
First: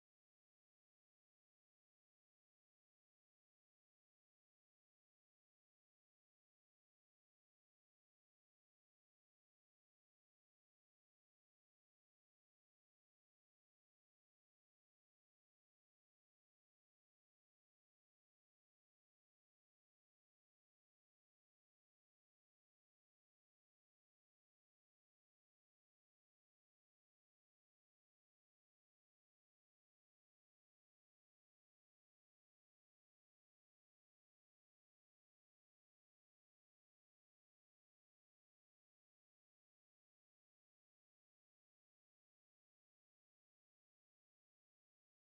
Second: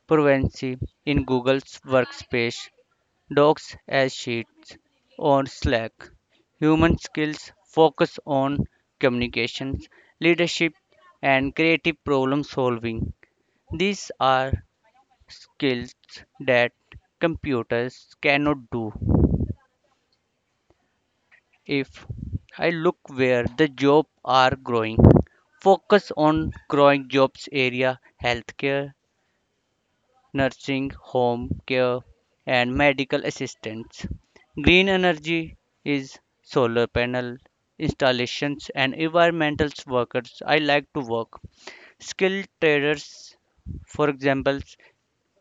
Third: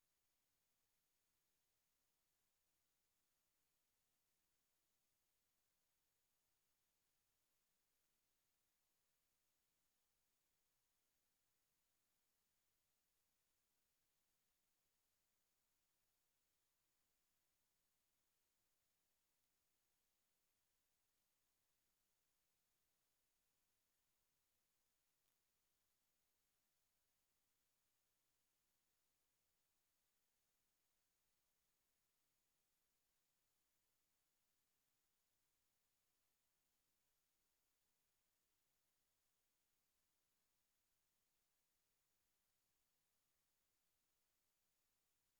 [SPEAKER 3] privacy in Google's Workspace, Docs as Sheets, or Slack. Human skills: focus on communications, leadership, and creative problem solving. These are skills that computers cannot do. If I look where the jobs are growing, focus on growing jobs area healthcare, nursing home care, and medical assistance. Green energy is solar panel installations and environmental workers. I like to work. Skilled traders, for example,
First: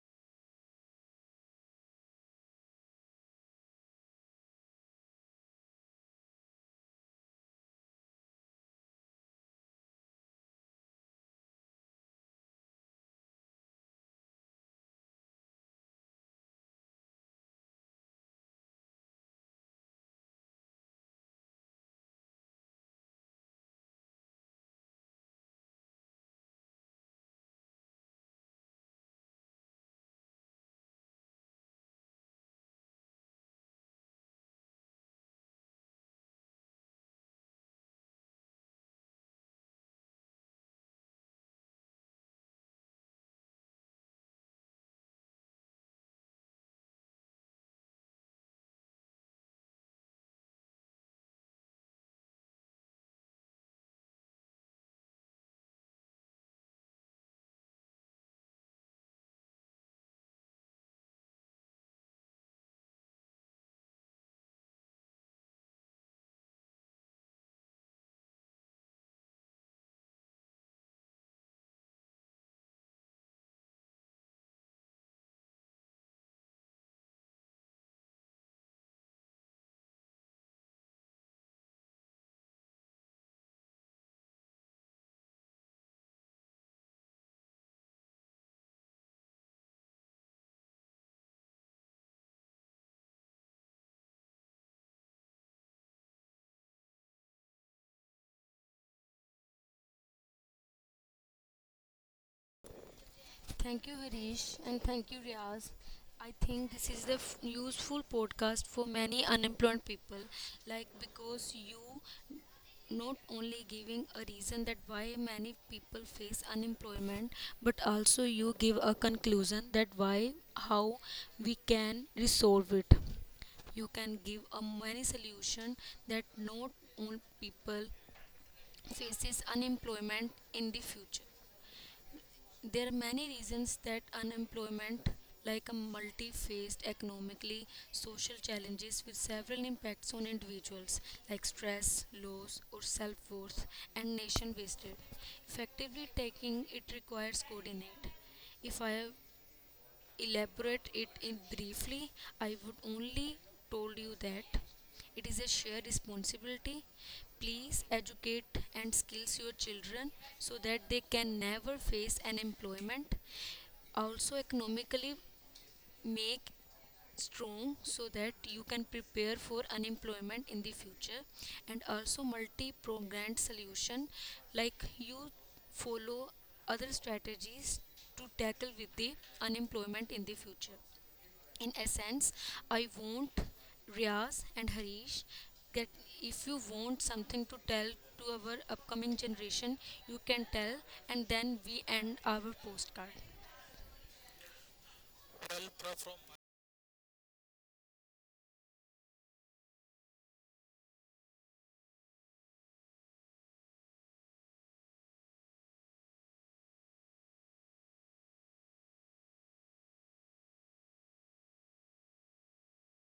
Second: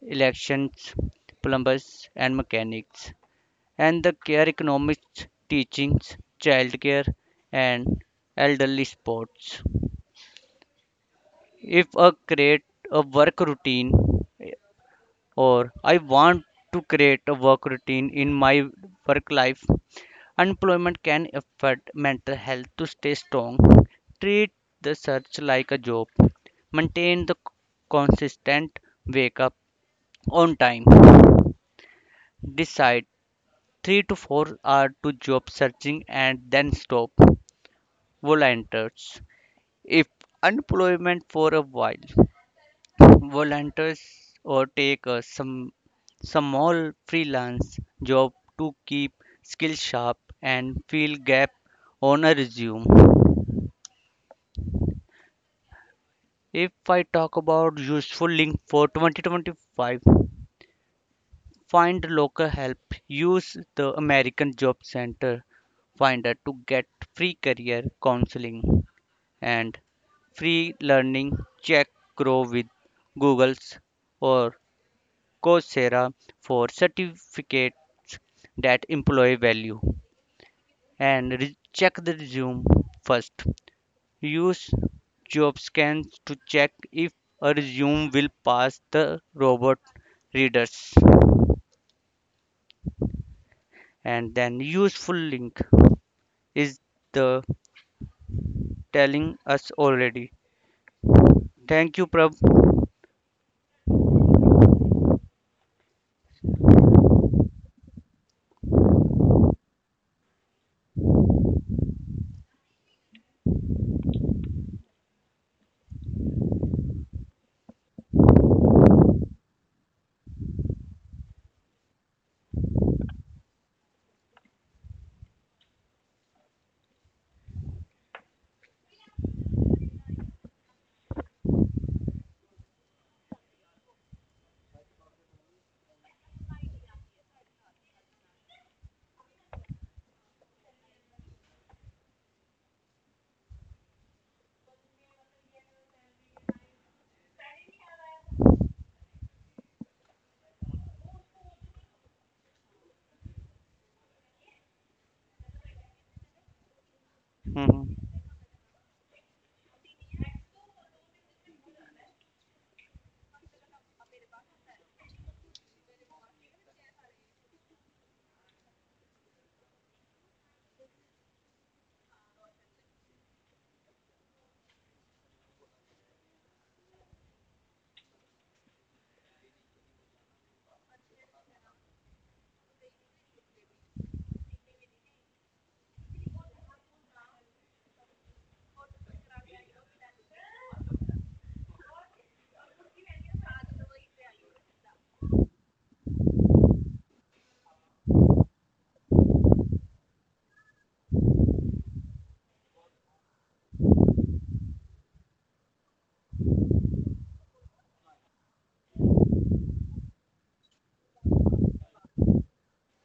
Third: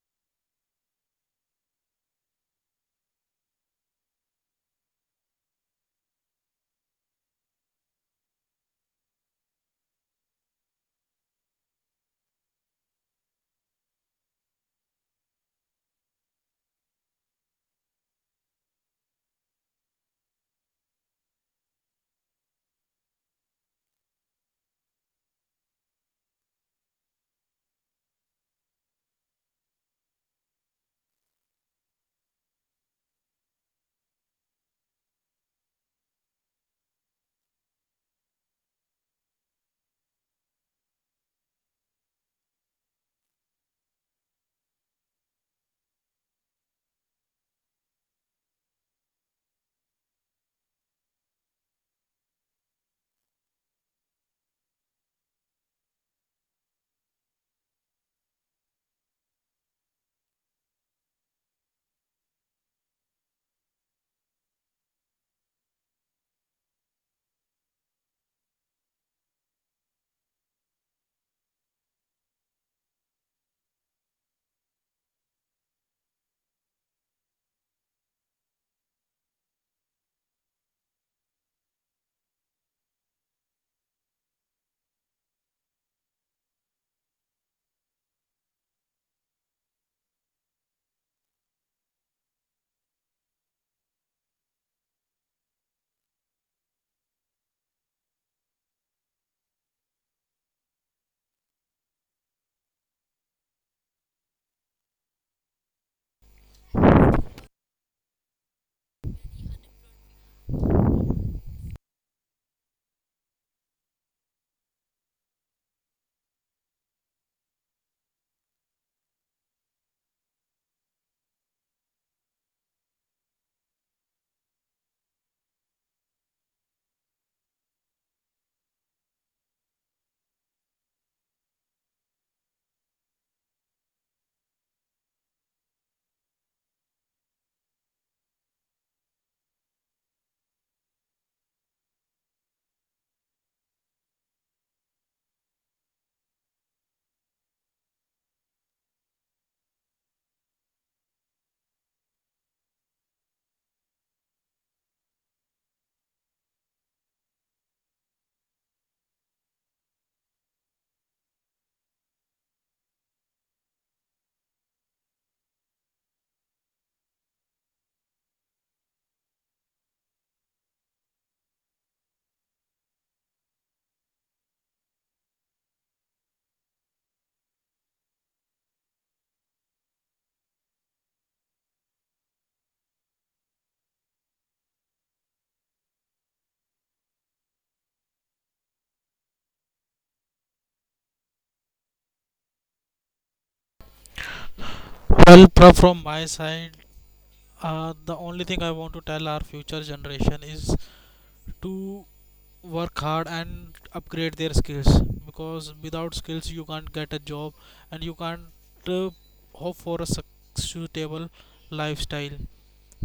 [SPEAKER 3] elections, plumbers, and mechanics. And the care economics, teachings, childcare, and elderly sports. If I create a work routine or I want to create a work routine in my work life. Unemployment can affect mental health to stay strong. Treat the search like a job. Maintain the consistent wake up on time. Decide 3 to 4 hours to job searching and then stop. Volunteers. If unemployment for a while volunteers or take a some small freelance job to keep skills sharp and fill gap on a resume. If I talk about useful link for 2025, find local help. Use the American Job Center Finder to get free career counseling and free learning. Check Grow with Google's or Coursera for certificates that employ value. And check the resume first. Use job scans to check if a resume will pass the robot readers. And then use full link is the telling us already. Thank you, Prab.
[SPEAKER 1] Thank you, Harish, and thank you, Riaz. I think this is a useful podcast for many unemployed people, like,
[SPEAKER 2] Well,
[SPEAKER 1] because you not only giving a reason that why many people face unemployment, but also you give a conclusion that why, how we can resolve it. You can give a many solution that not all people faces unemployment in the future. There are many reasons that unemployment, like a multi-faced economically social challenges with several impacts on individuals, like stress, loss, or self-worth, and nation wasted. Effectively taking it requires coordinate. If I elaborate it in briefly, I would only told you that it is a shared responsibility. Please
[SPEAKER 3] Mhm.
[SPEAKER 1] educate and skills your children so that they can never face unemployment. Also economically make strong so that you can prepare for unemployment in the future, and also multi-pronged solution, like you follow other strategies to tackle with the unemployment in the future. In essence, I want Riaz and Harish that if you want something to tell to our upcoming generation, you can tell, and then we end our postcard. Well,
[SPEAKER 2] Prab,
[SPEAKER 1] Pra-
[SPEAKER 2] from
[SPEAKER 1] from
[SPEAKER 2] my side, the only thing I want to tell our future generation is to work hard and upgrade their skills because without skills you can't get a job and you can't uh, hope for a suitable lifestyle,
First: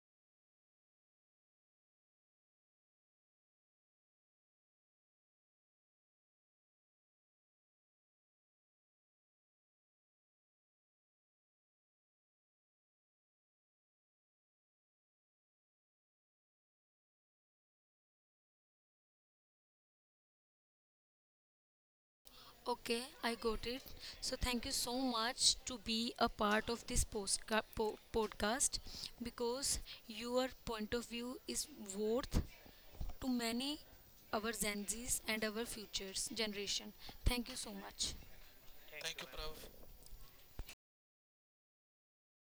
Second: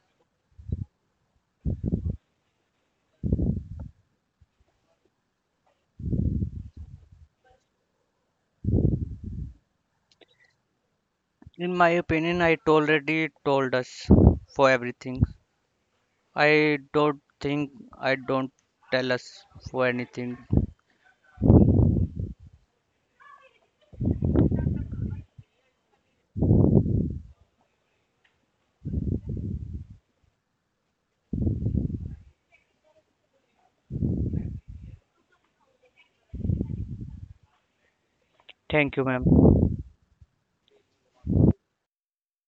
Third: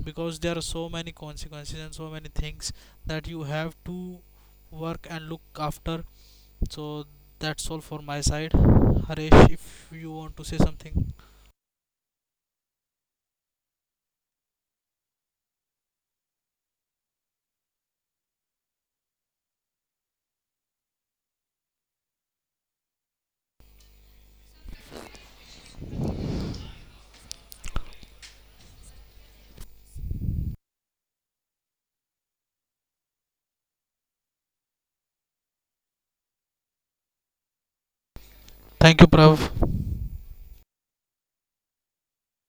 [SPEAKER 2] because there are so many consequences and so many things that you have to work and look after. So that's all for my side. Haresh, if you want to say something.
[SPEAKER 3] In my opinion, I already told us for everything. I don't think I don't tell us for anything.
[SPEAKER 1] Okay, I got it. So thank you so much to be a part of this podcast, because your point of view is worth to many our Gen Zs and our futures generation. Thank you so much. Thank
[SPEAKER 3] Thank
[SPEAKER 1] you,
[SPEAKER 2] Thank
[SPEAKER 3] you,
[SPEAKER 2] you,
[SPEAKER 1] Thank
[SPEAKER 3] ma'am.
[SPEAKER 1] you,
[SPEAKER 2] Prav.
[SPEAKER 1] Anand. Prav. Manoj.